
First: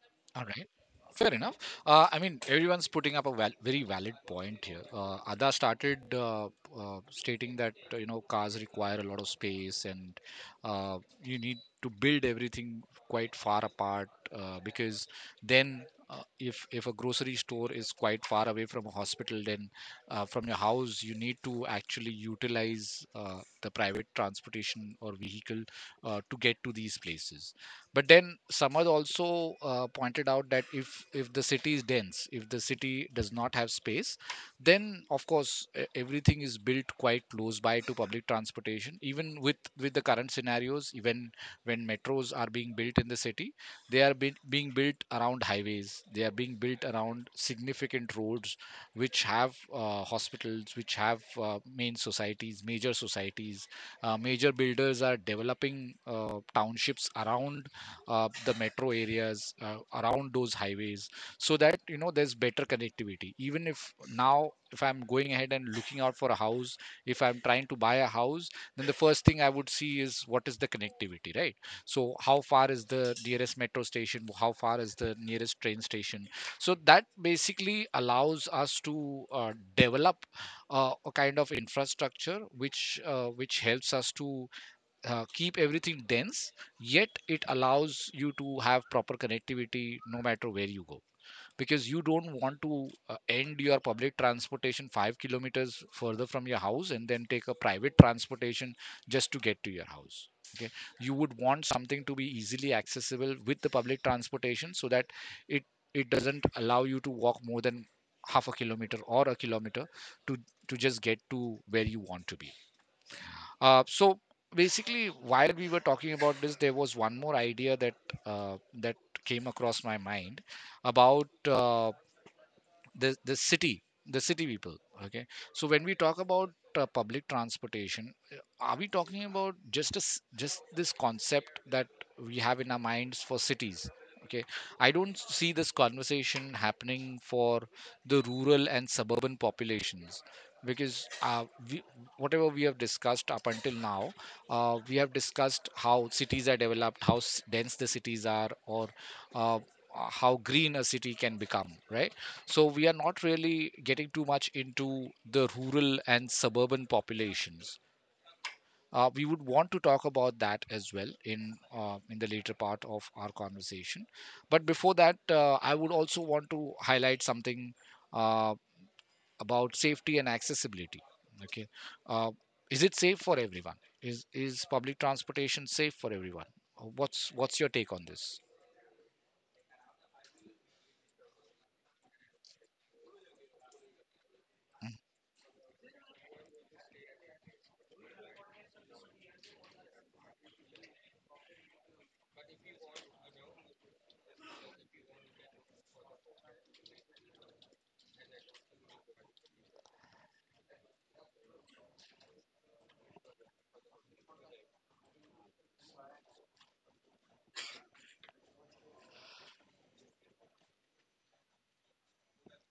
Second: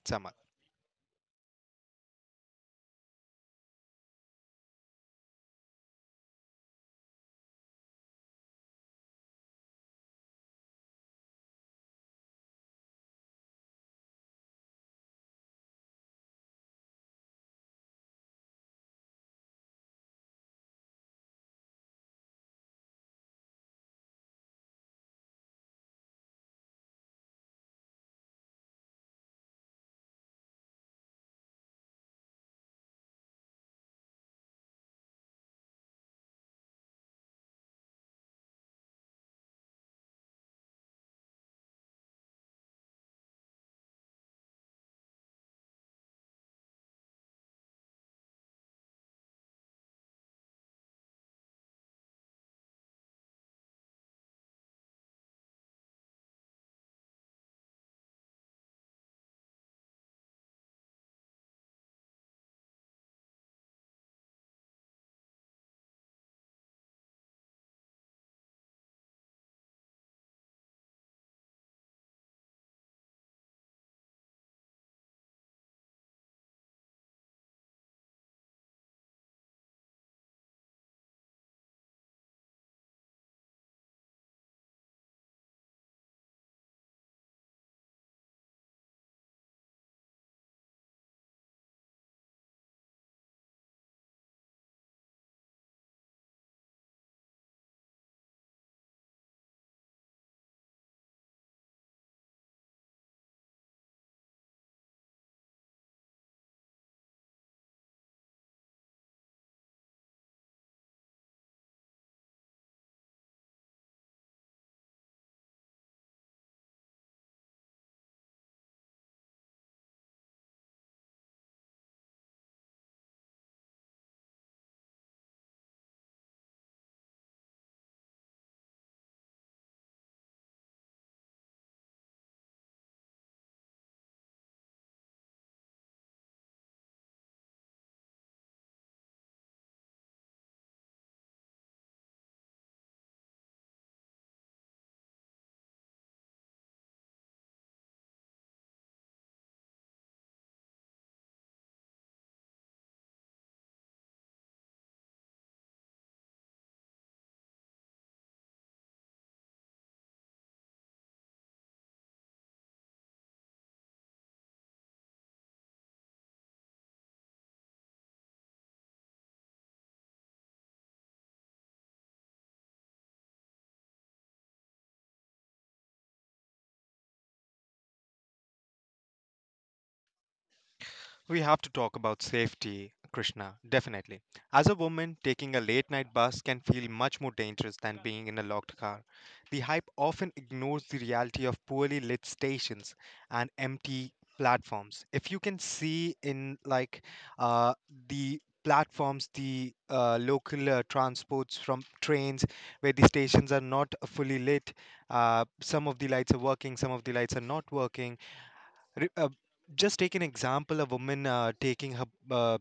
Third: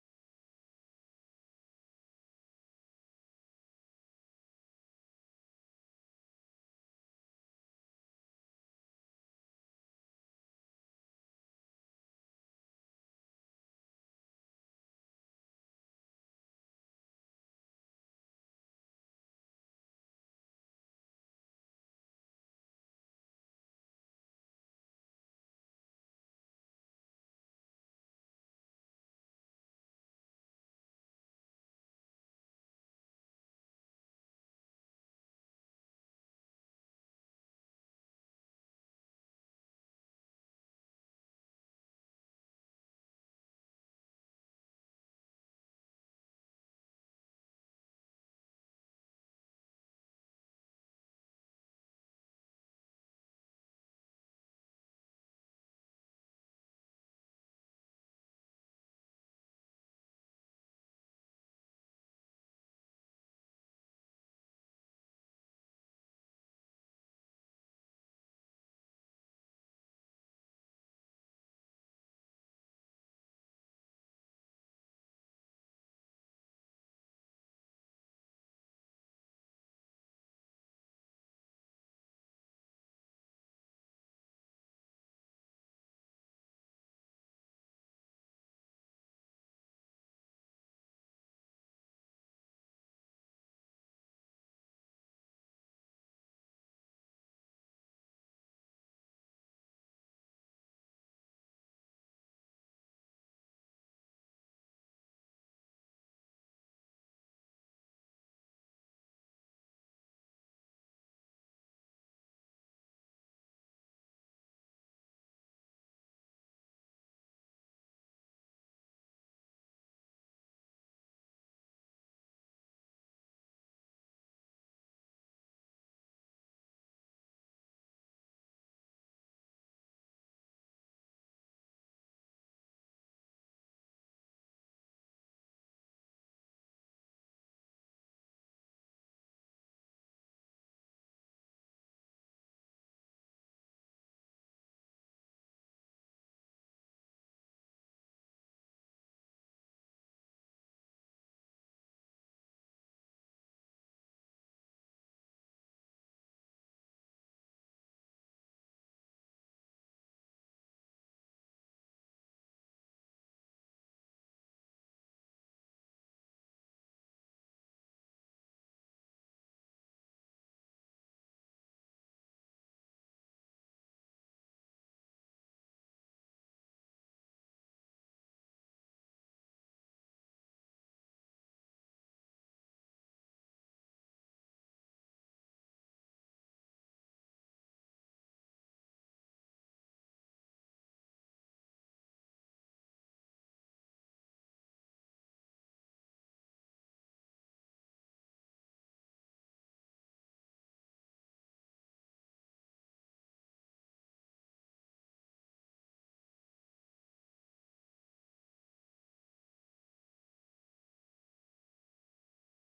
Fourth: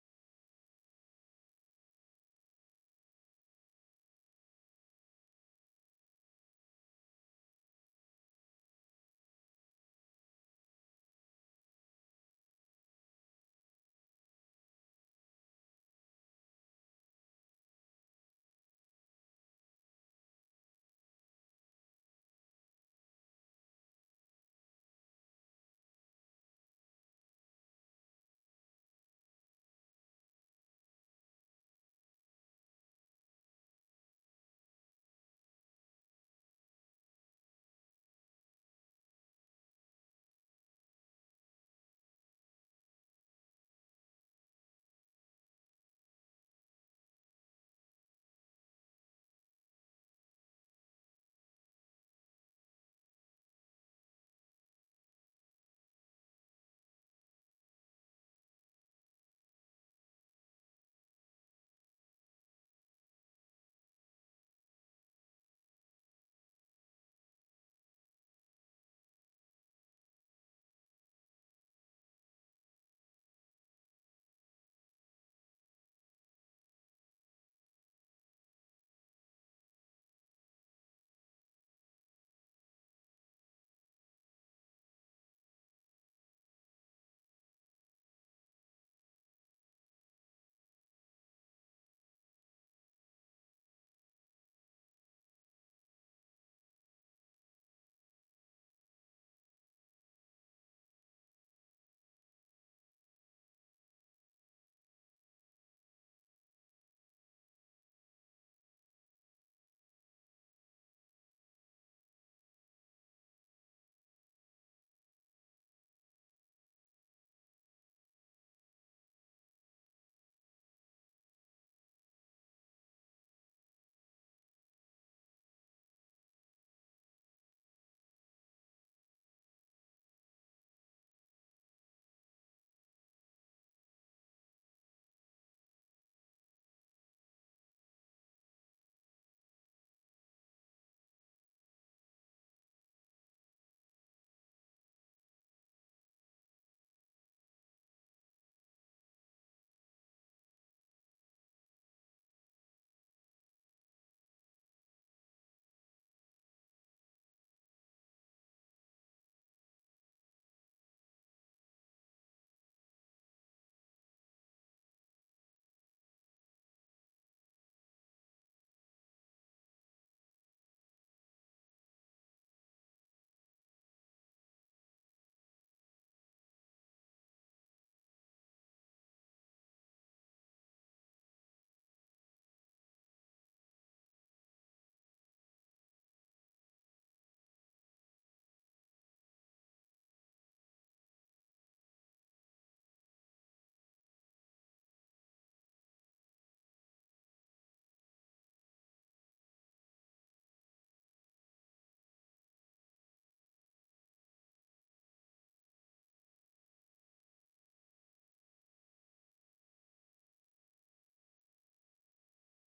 Samal. All right. Fair enough. I mean, everyone's putting up a very valid point here. Ada started stating that you know cars require a lot of space, and you need to build everything quite far apart because then, if a grocery store is quite far away from a hospital, then from your house you need to actually utilize the private transportation or vehicle to get to these places. But then Samad also pointed out that if the city is dense, if the city does not have space, then of course everything is built quite close by to public transportation. Even with the current scenarios, even when metros are being built in the city, they are being built around highways. They are being built around significant roads, which have hospitals, which have main societies, major societies. Major builders are developing townships around the metro areas around those highways, so that you know there's better connectivity. Even if now if I'm going ahead and looking out for a house, if I'm trying to buy a house, then the first thing I would see is what is the connectivity, right? So how far is the nearest metro station, how far is the nearest train station? So that basically allows us to develop a kind of infrastructure which helps us to keep everything dense, yet it allows you to have proper connectivity no matter where you go, because you don't want to end your public transportation 5 kilometers further from your house and then take a private transportation just to get to your house. Okay, you would want something to be easily accessible with the public transportation, so that it it doesn't allow you to walk more than half a kilometer or a kilometer to to just get to where you want to be. So basically, while we were talking about this, there was one more idea that uh, that came across my mind about the city people. Okay, so when we talk about public transportation, are we talking about just a s just this concept that we have in our minds for cities? Okay, I don't see this conversation happening for the rural and suburban populations, because uh, we, whatever we have discussed up until now, we have discussed how cities are developed, how dense the cities are, or uh, how green a city can become, right? So we are not really getting too much into the rural and suburban populations. We would want to talk about that as well in the later part of our conversation. But before that, I would also want to highlight something uh, about safety and accessibility. Okay. uh, is it safe for everyone? Is public transportation safe for everyone? What's your take on this? We have to talk about safety, Krishna, definitely. As a woman, taking a late night bus can feel much more dangerous than being in a locked car. The hype often ignores the reality of poorly lit stations and empty platforms. If you can see in like uh, the platforms, the local transports from trains where the stations are not fully lit, some of the lights are working, some of the lights are not working. Re- uh, just take an example, a woman taking her uh,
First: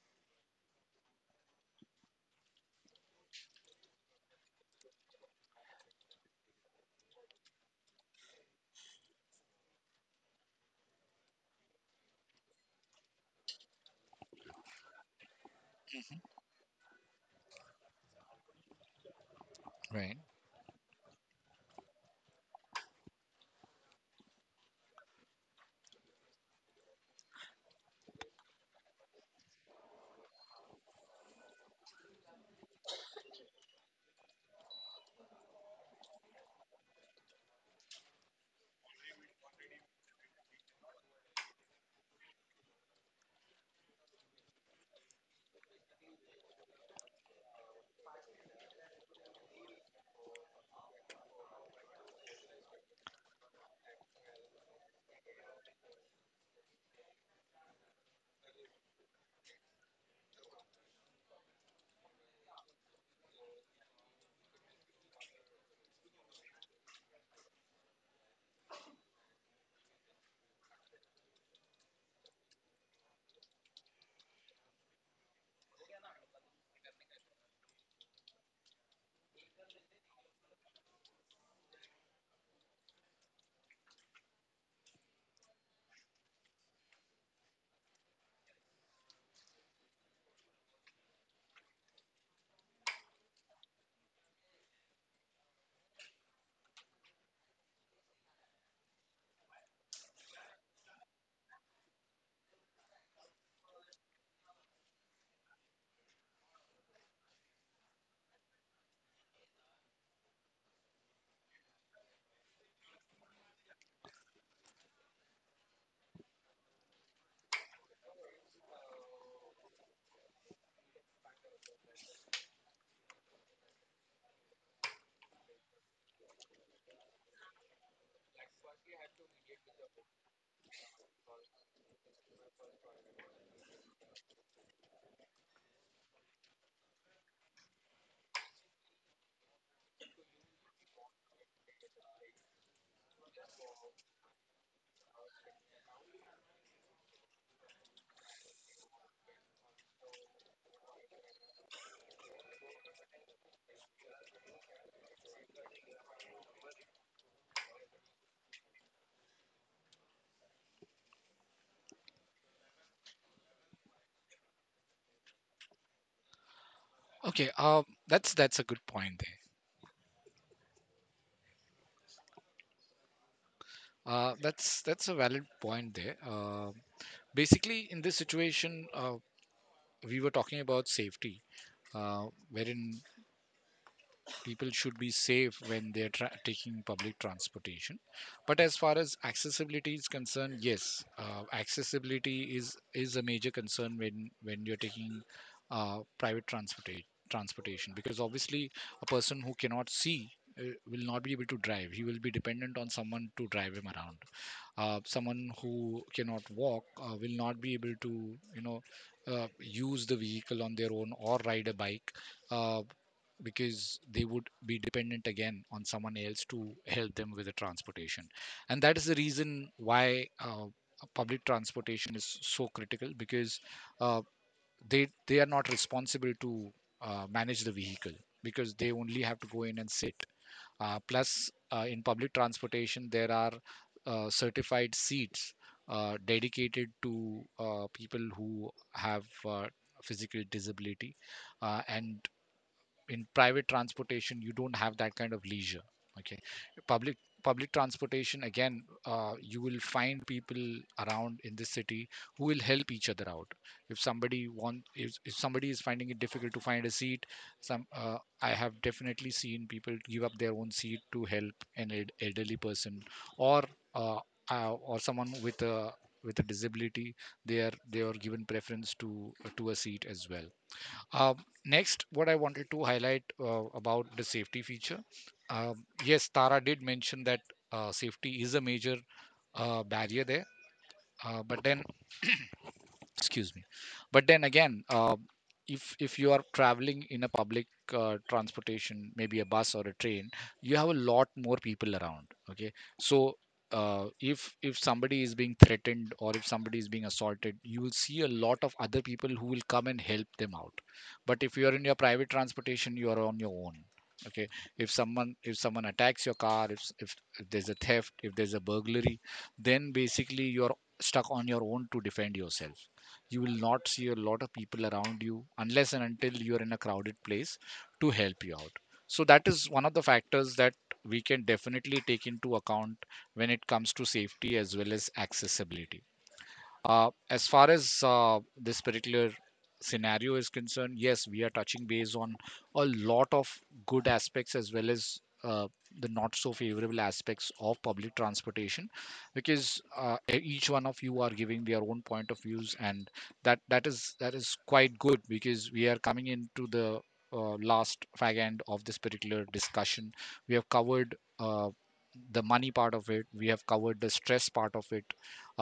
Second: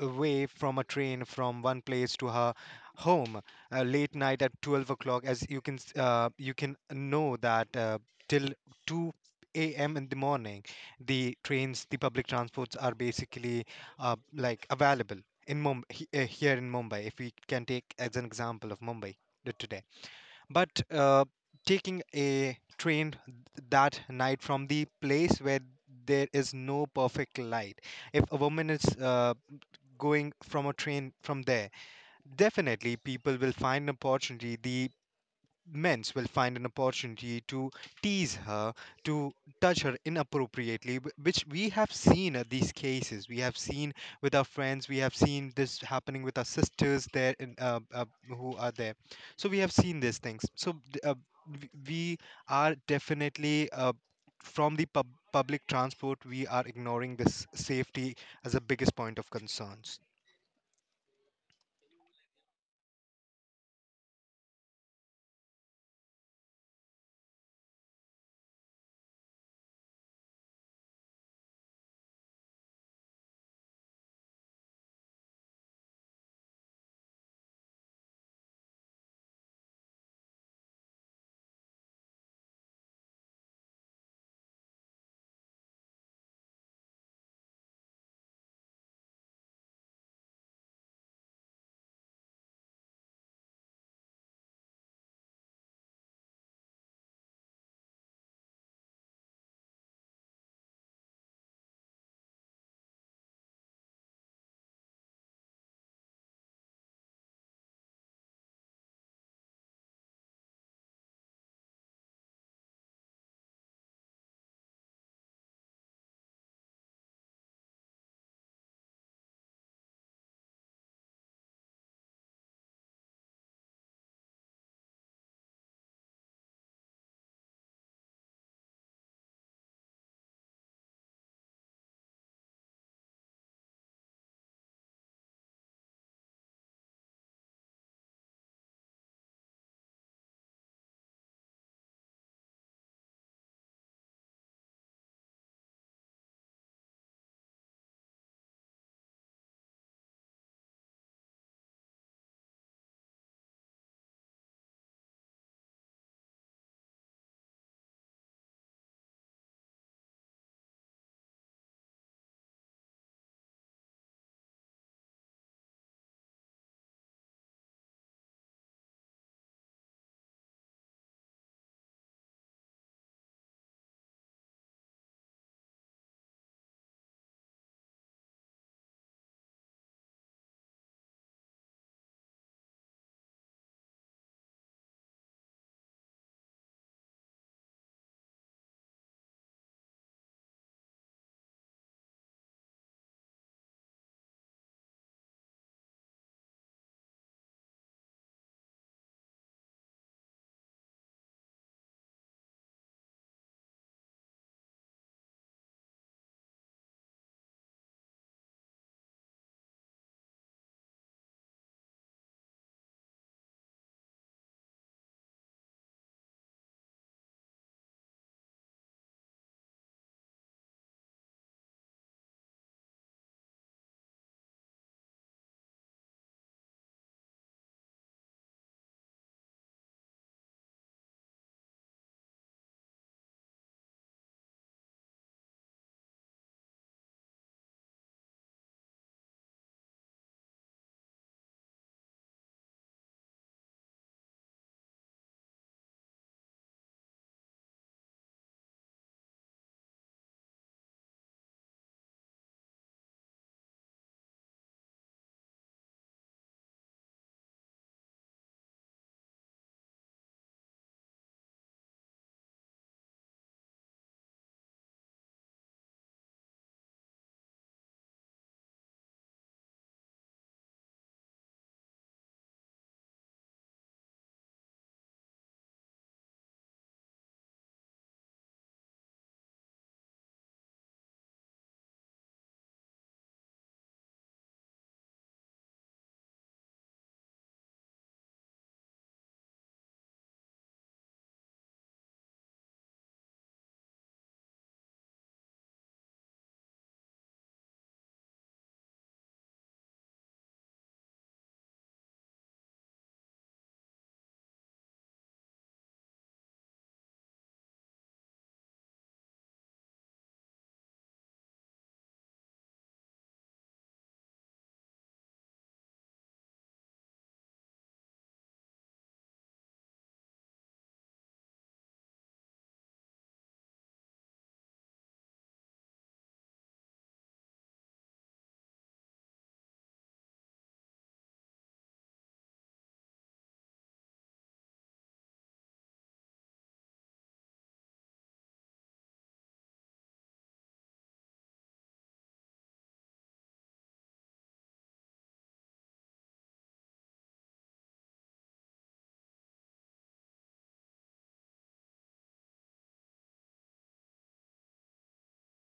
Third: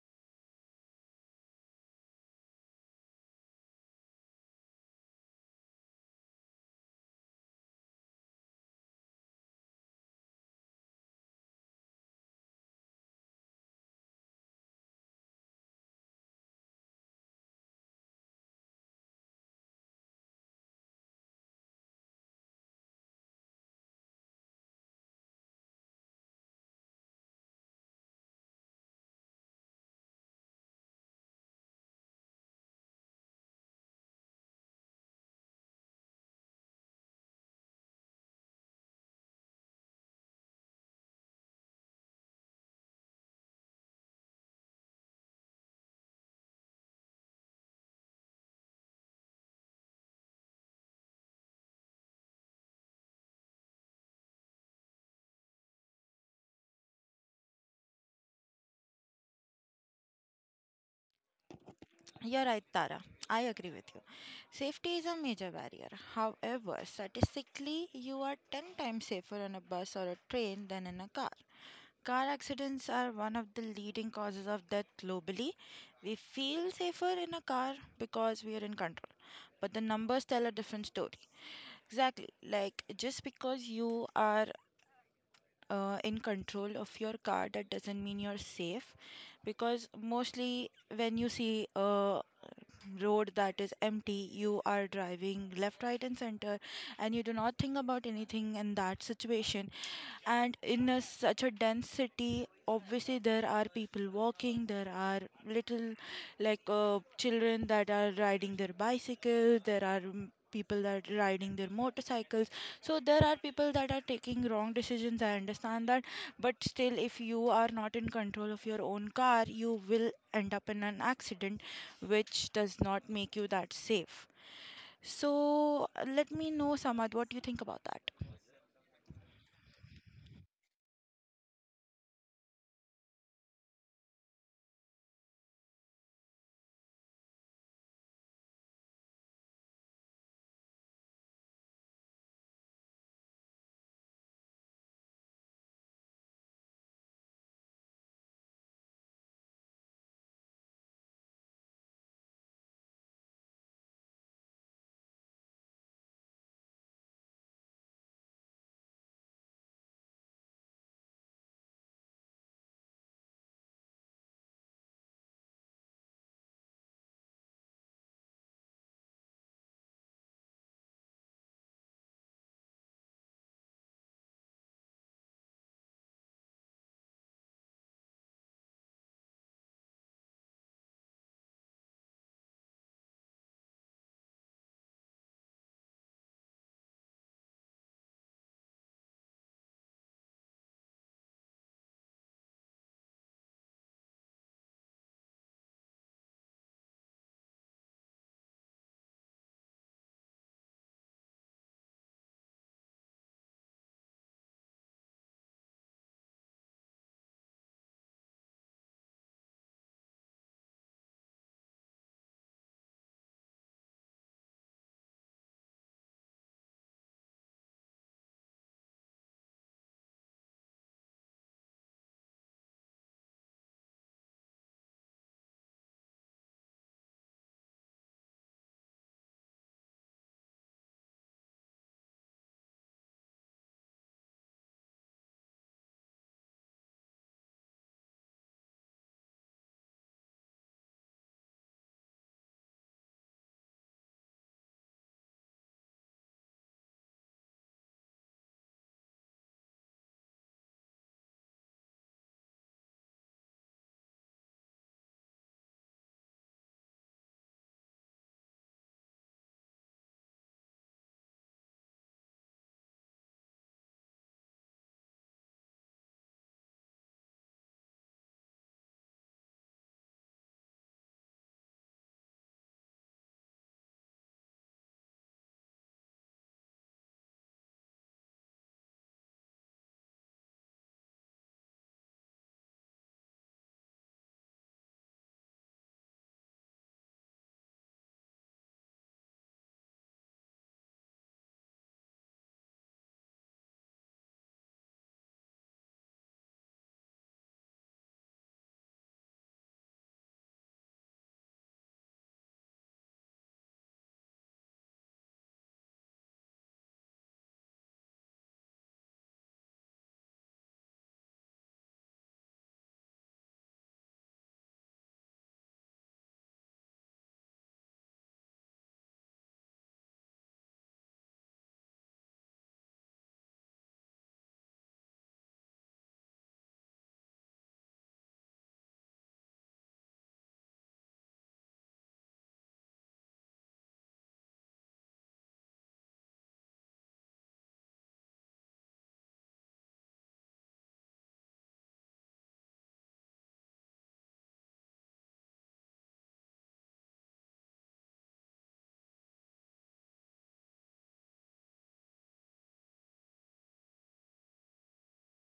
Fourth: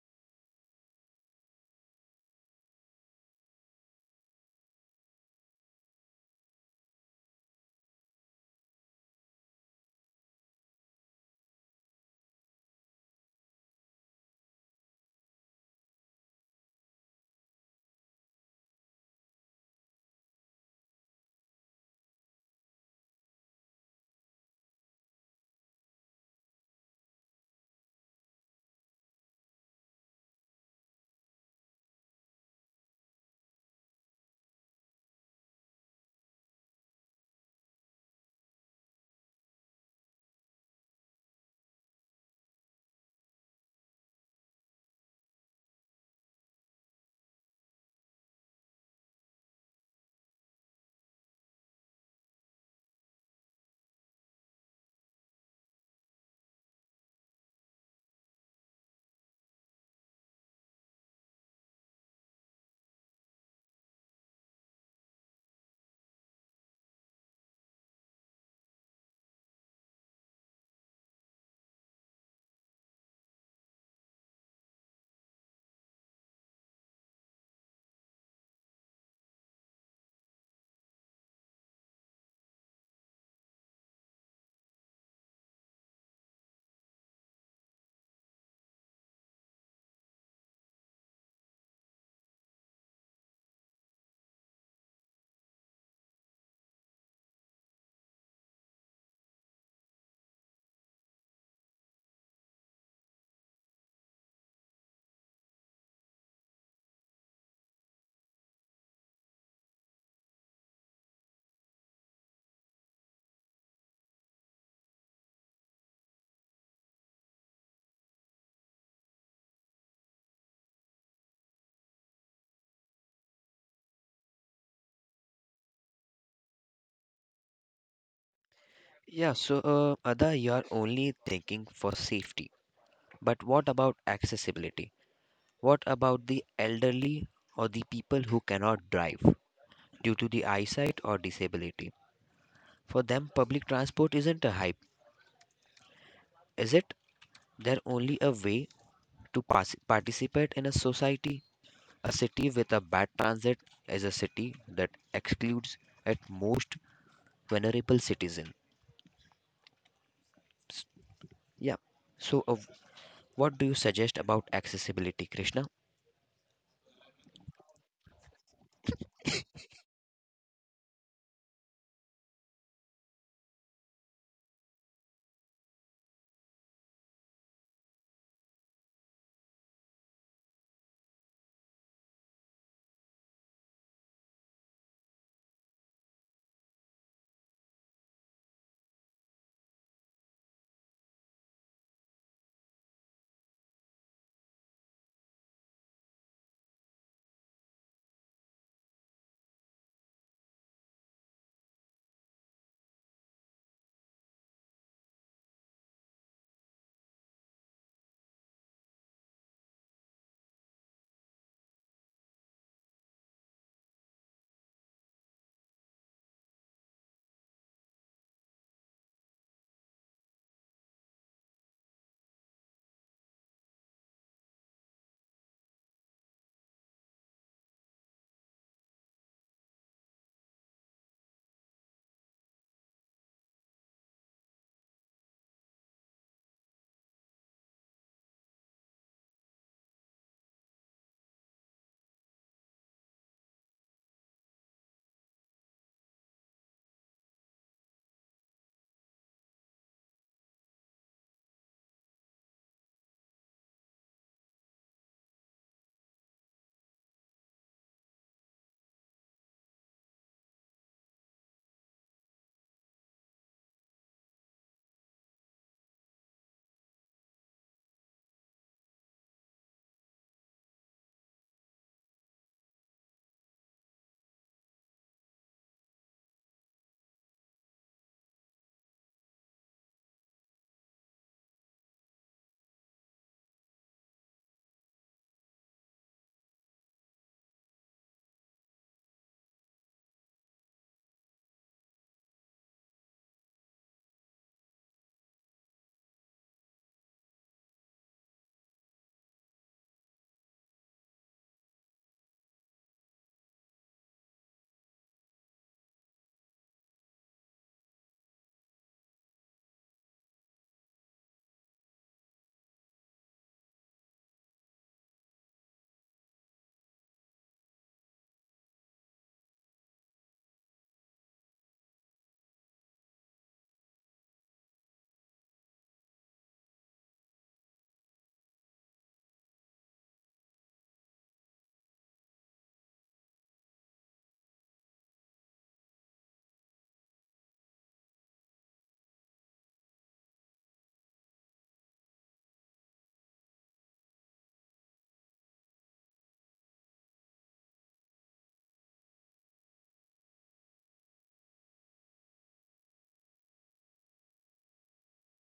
away from a train from one place to her home late night at 12 o'clock. As you can you can know that till 2 a.m. in the morning the trains, the public transports are basically like available in Mumbai, here in Mumbai, if we can take as an example of Mumbai today. Right. But taking a train that night from the place where there is no perfect light, if a woman is going from a train from there, definitely people will find an opportunity. The Men's will find an opportunity to tease her, to touch her inappropriately, which we have seen these cases. We have seen with our friends, we have seen this happening with our sisters there in, who are there. So we have seen these things. So we are definitely from the public transport, we are ignoring this safety as the biggest point of concerns. You're right, Tara. I agree with you. Safety is a major barrier. However, statistically, you are 10 times safer on a bus or a train than in a car. Car accidents are one of the leading causes of death globally. We feel safer in a car because we are in control, but the numbers tell a different story. Exactly. Like, just because you are in control of your car, that doesn't mean you're safe. Because mostly when you see road that is empty, you are driving left, right and center, and you do not think about anything in that situation. And in such a dense city, obviously there are people walking, there are little, like, children that are riding their bicycles, there are, people that are riding their motorcycles. So there are people that are taking wrong decisions, I understand that, but still, if you are not in control of your own car, you will end up in an accident, which does not make you that safe. So let me know, Samad, what do you think about that? Yeah, so Ada, you're only thinking for safety. But what about accessibility? What about the elderly or the people who cannot drive due to the eyesight or disability? For them, public transport isn't a hype, is it? They're only a way to participate in a society. A city with a bad transit is a city that excludes at most vulnerable citizens. Yeah. So, what do you suggest about accessibility, Krishna? Okay, that's a good point. That's a valid point there. Basically, in this situation, we were talking about safety, uh, wherein people should be safe when they're taking public transportation. But as far as accessibility is concerned, yes, accessibility is a major concern when you're taking private transportation because obviously a person who cannot see uh, will not be able to drive. He will be dependent on someone to drive him around. Someone who cannot walk will not be able to you know use the vehicle on their own or ride a bike, uh, because they would be dependent again on someone else to help them with the transportation. And that is the reason why public transportation is so critical, because uh, they are not responsible to manage the vehicle, because they only have to go in and sit. Plus, in public transportation, there are certified seats dedicated to people who have physical disability, and in private transportation you don't have that kind of leisure. Okay, public public transportation again, you will find people around in this city who will help each other out. If somebody want if somebody is finding it difficult to find a seat, some I have definitely seen people give up their own seat to help an elderly person, or uh, or someone with a disability. They are they are given preference to a seat as well. um, Next, what I wanted to highlight about the safety feature. Yes, Tara did mention that safety is a major barrier there, but then, excuse me, but then again, if you are traveling in a public transportation, maybe a bus or a train, you have a lot more people around. Okay, so if somebody is being threatened, or if somebody is being assaulted, you will see a lot of other people who will come and help them out. But if you are in your private transportation, you are on your own. Okay, if someone, if someone attacks your car, if there's a theft, if there's a burglary, then basically you're stuck on your own to defend yourself. You will not see a lot of people around you unless and until you're in a crowded place to help you out. So that is one of the factors that we can definitely take into account when it comes to safety as well as accessibility. As far as this particular scenario is concerned, yes, we are touching base on a lot of good aspects as well as the not so favorable aspects of public transportation, because each one of you are giving their own point of views, and that is that is quite good, because we are coming into the last fag end of this particular discussion. We have covered, the money part of it, we have covered the stress part of it,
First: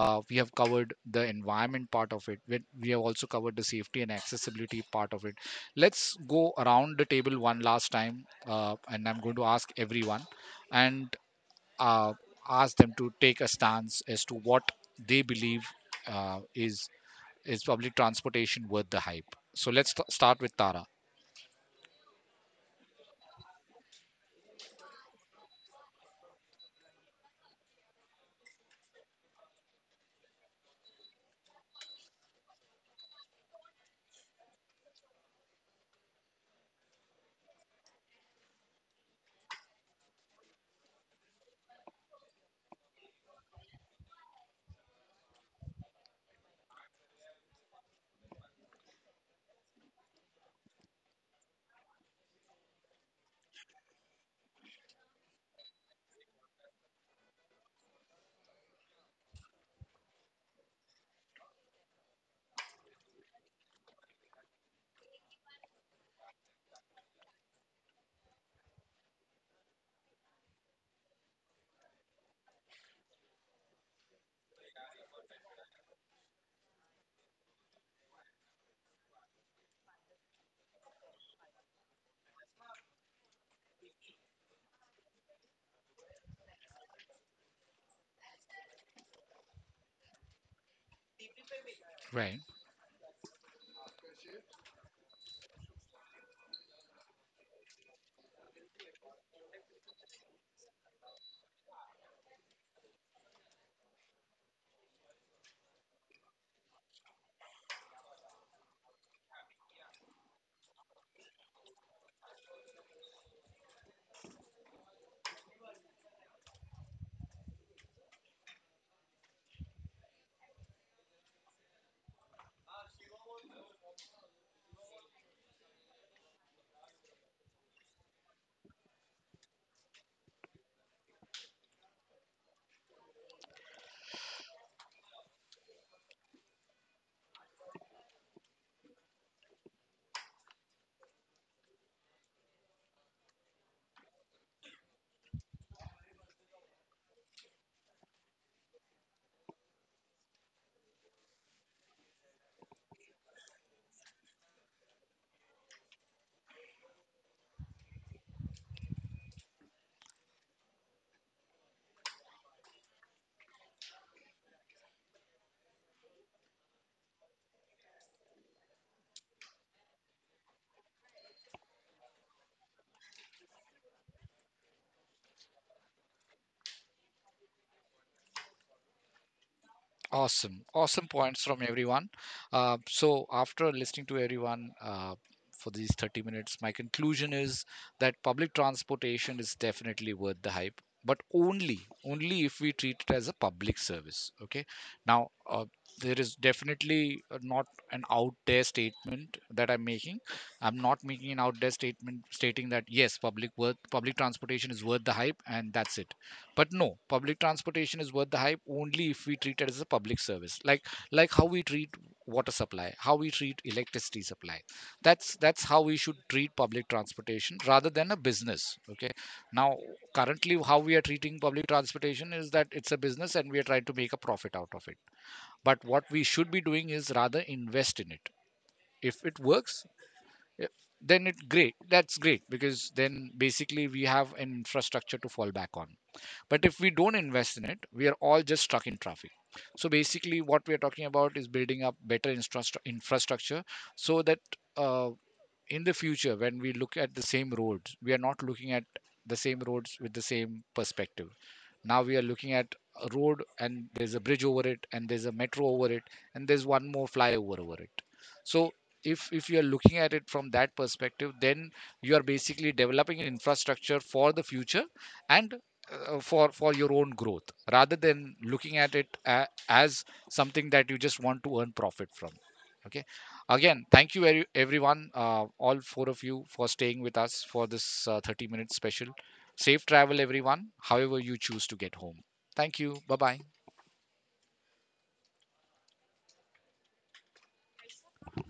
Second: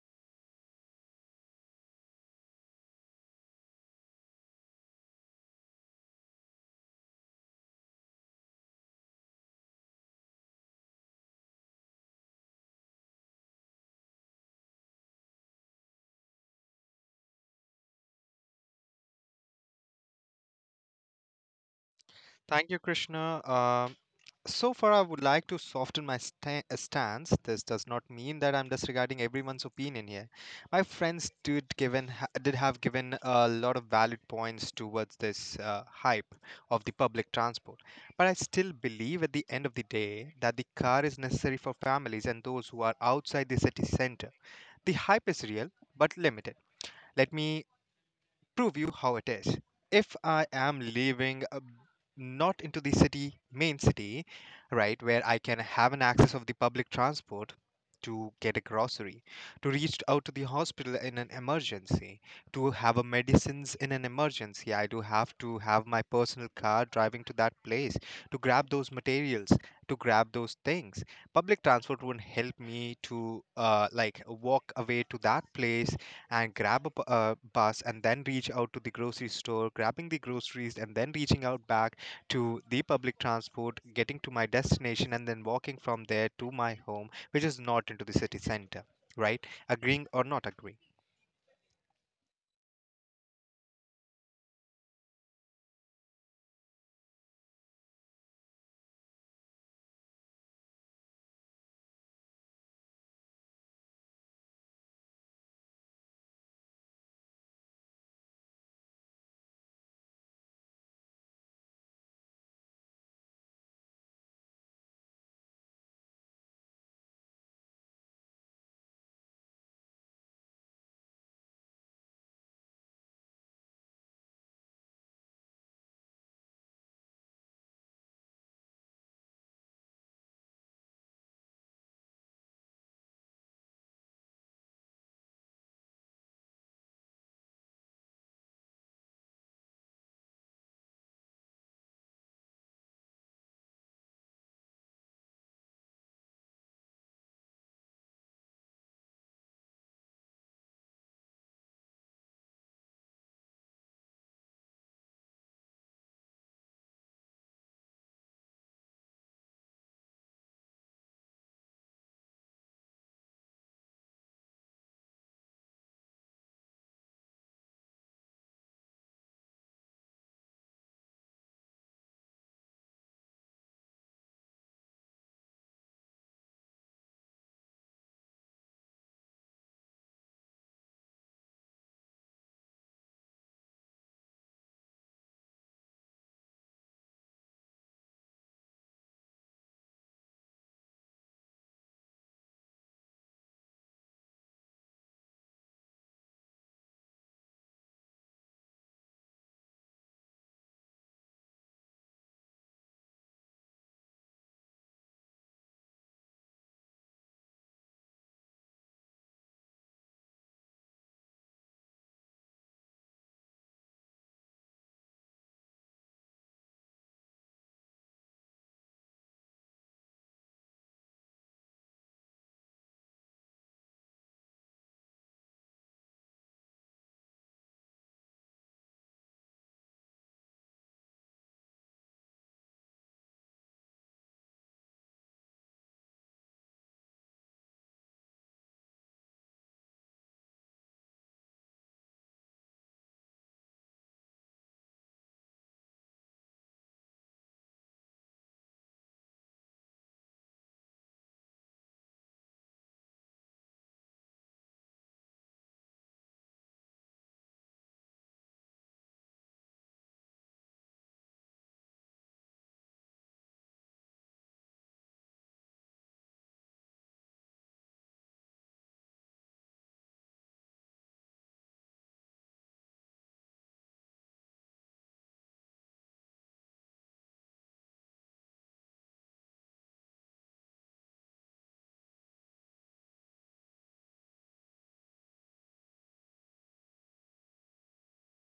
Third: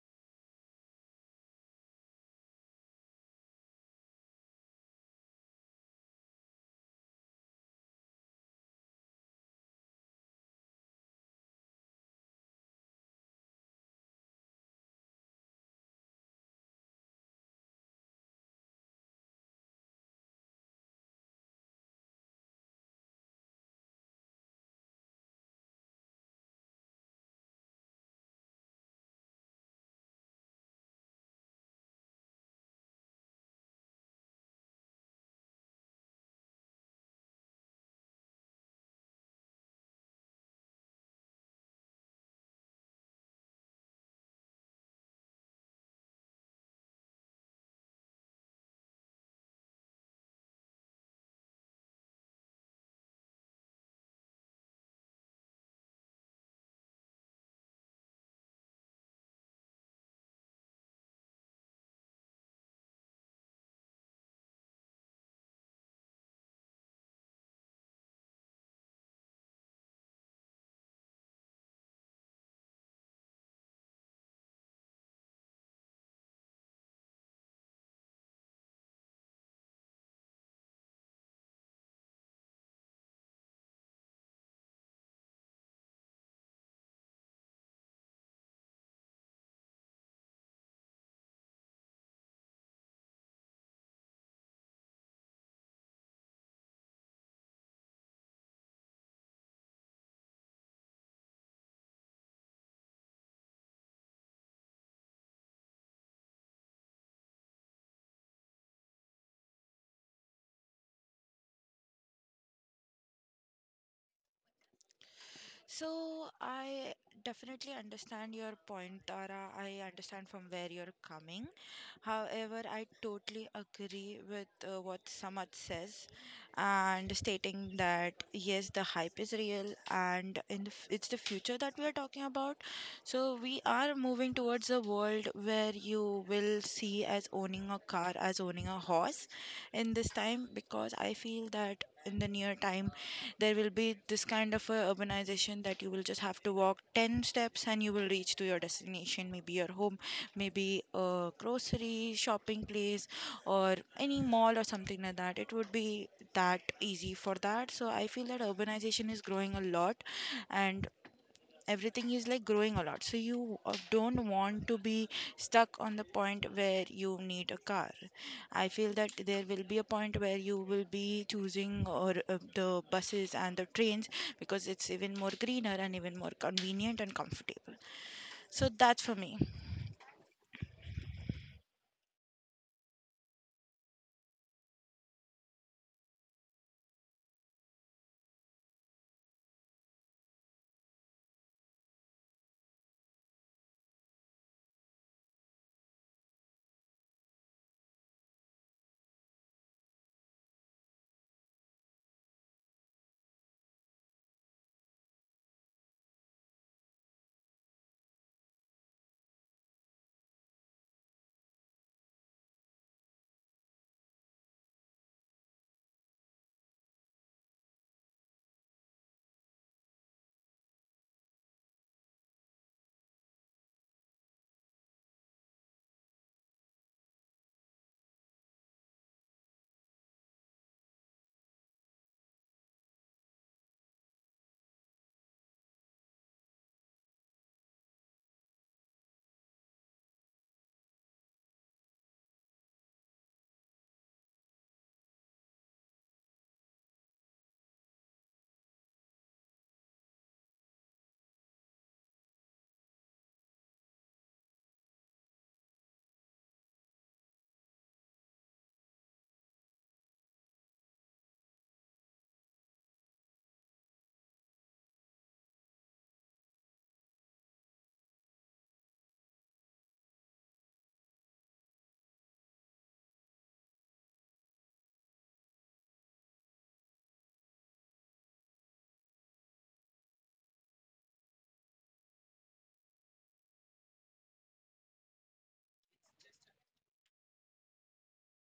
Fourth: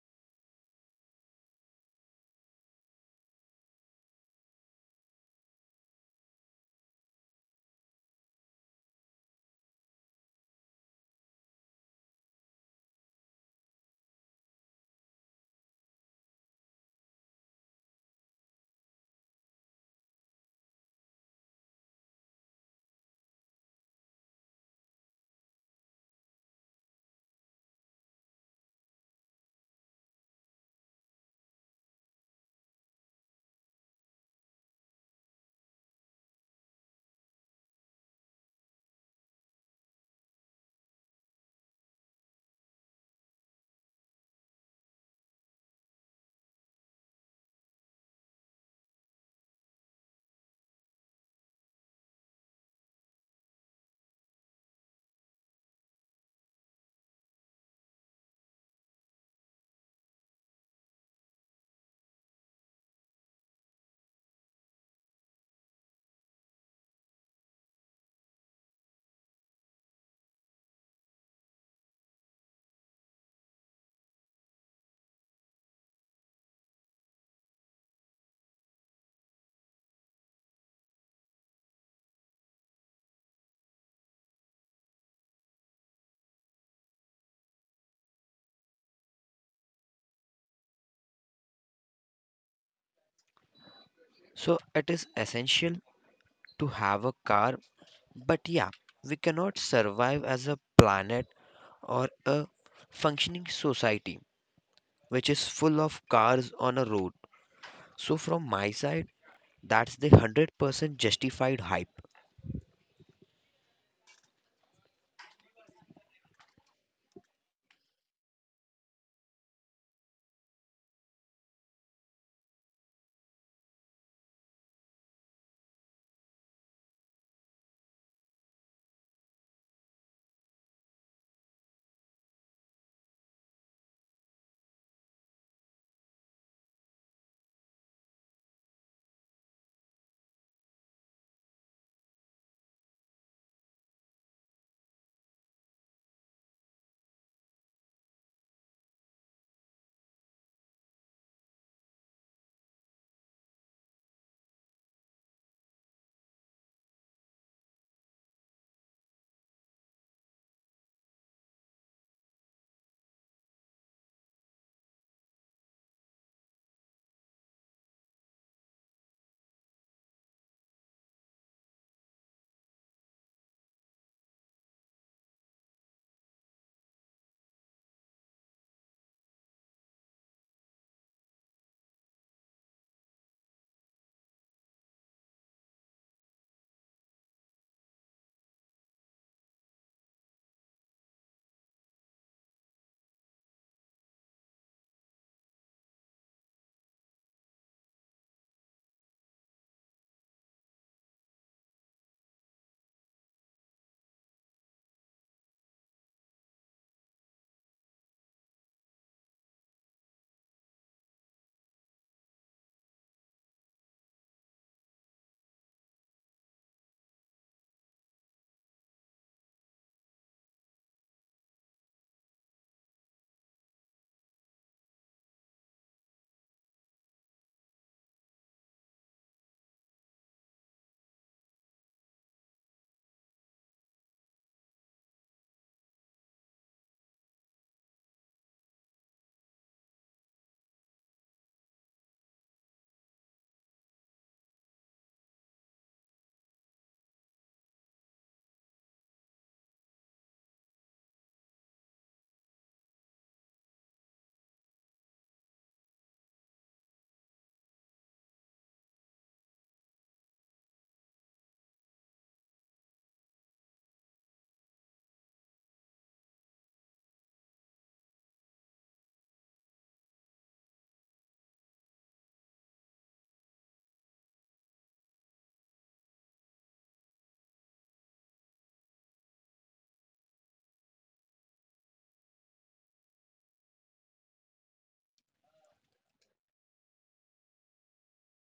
we have covered the environment part of it. We have also covered the safety and accessibility part of it. Let's go around the table one last time, and I'm going to ask everyone and uh, ask them to take a stance as to what they believe uh, is is public transportation worth the hype. So let's start with Tara. Thank you, Krishna. Um, so far, I would like to soften my stance. This does not mean that I'm disregarding everyone's opinion here. My friends did given did have given a lot of valid points towards this hype of the public transport, but I still believe at the end of the day that the car is necessary for families and those who are outside the city center. The hype is real but limited. Let me prove you how it is. If I am living not into the city, main city, right, where I can have an access of the public transport to get a grocery, to reach out to the hospital in an emergency, to have a medicines in an emergency, I do have to have my personal car driving to that place to grab those materials, to grab those things. Public transport won't help me to like walk away to that place and grab a bus and then reach out to the grocery store, grabbing the groceries and then reaching out back to the public transport, getting to my destination and then walking from there to my home, which is not into the city center, right? Agreeing or not agreeing. Right. So, it is essential to have a car. But yeah, we cannot survive as a planet or a functioning society which is full of cars on a road. So, from my side, that's the 100% justified hype. So I definitely understand your point, Tara. I understand from where you're coming. However, I totally agree with what Samad says, and stating that yes, the hype is real, and in it's the future that we are talking about. So we are moving towards a world where you will see as owning a car as owning a horse in this time, because I feel that in the near time there will be this kind of a urbanization that you will just have to walk 10 steps and you will reach to your destination, maybe your home, maybe a grocery shopping place, or any mall or something like that. It would be that easy for that. So I feel that urbanization is growing a lot, and everything is like growing a lot, so you don't want to be stuck on the point where you need a car. I feel that there will be a point where you will be choosing or the buses and the trains, because it's even more greener and even more convenient and comfortable. So that's for me. Awesome. Awesome points from everyone. So, after listening to everyone for these 30 minutes, my conclusion is that public transportation is definitely worth the hype, but only if we treat it as a public service. Okay. Now, there is definitely not an out there statement that I'm making. I'm not making an out there statement stating that yes, public transportation is worth the hype, and that's it. But no, public transportation is worth the hype only if we treat it as a public service, like how we treat water supply, how we treat electricity supply. That's how we should treat public transportation rather than a business. Okay, now currently how we are treating public transportation is that it's a business and we are trying to make a profit out of it, but what we should be doing is rather invest in it. If it works, eh, then it great that's great, because then basically we have an infrastructure to fall back on. But if we don't invest in it, we are all just stuck in traffic. So basically, what we are talking about is building up better infrastructure, so that, Uh, in the future, when we look at the same roads, we are not looking at the same roads with the same perspective. Now we are looking at a road and there's a bridge over it and there's a metro over it, and there's one more flyover over it. So if you are looking at it from that perspective, then you are basically developing an infrastructure for the future and for your own growth, rather than looking at it as something that you just want to earn profit from. Okay, again, thank you very everyone, all four of you, for staying with us for this 30-minute special. Safe travel, everyone, however you choose to get home. Thank you. Bye bye.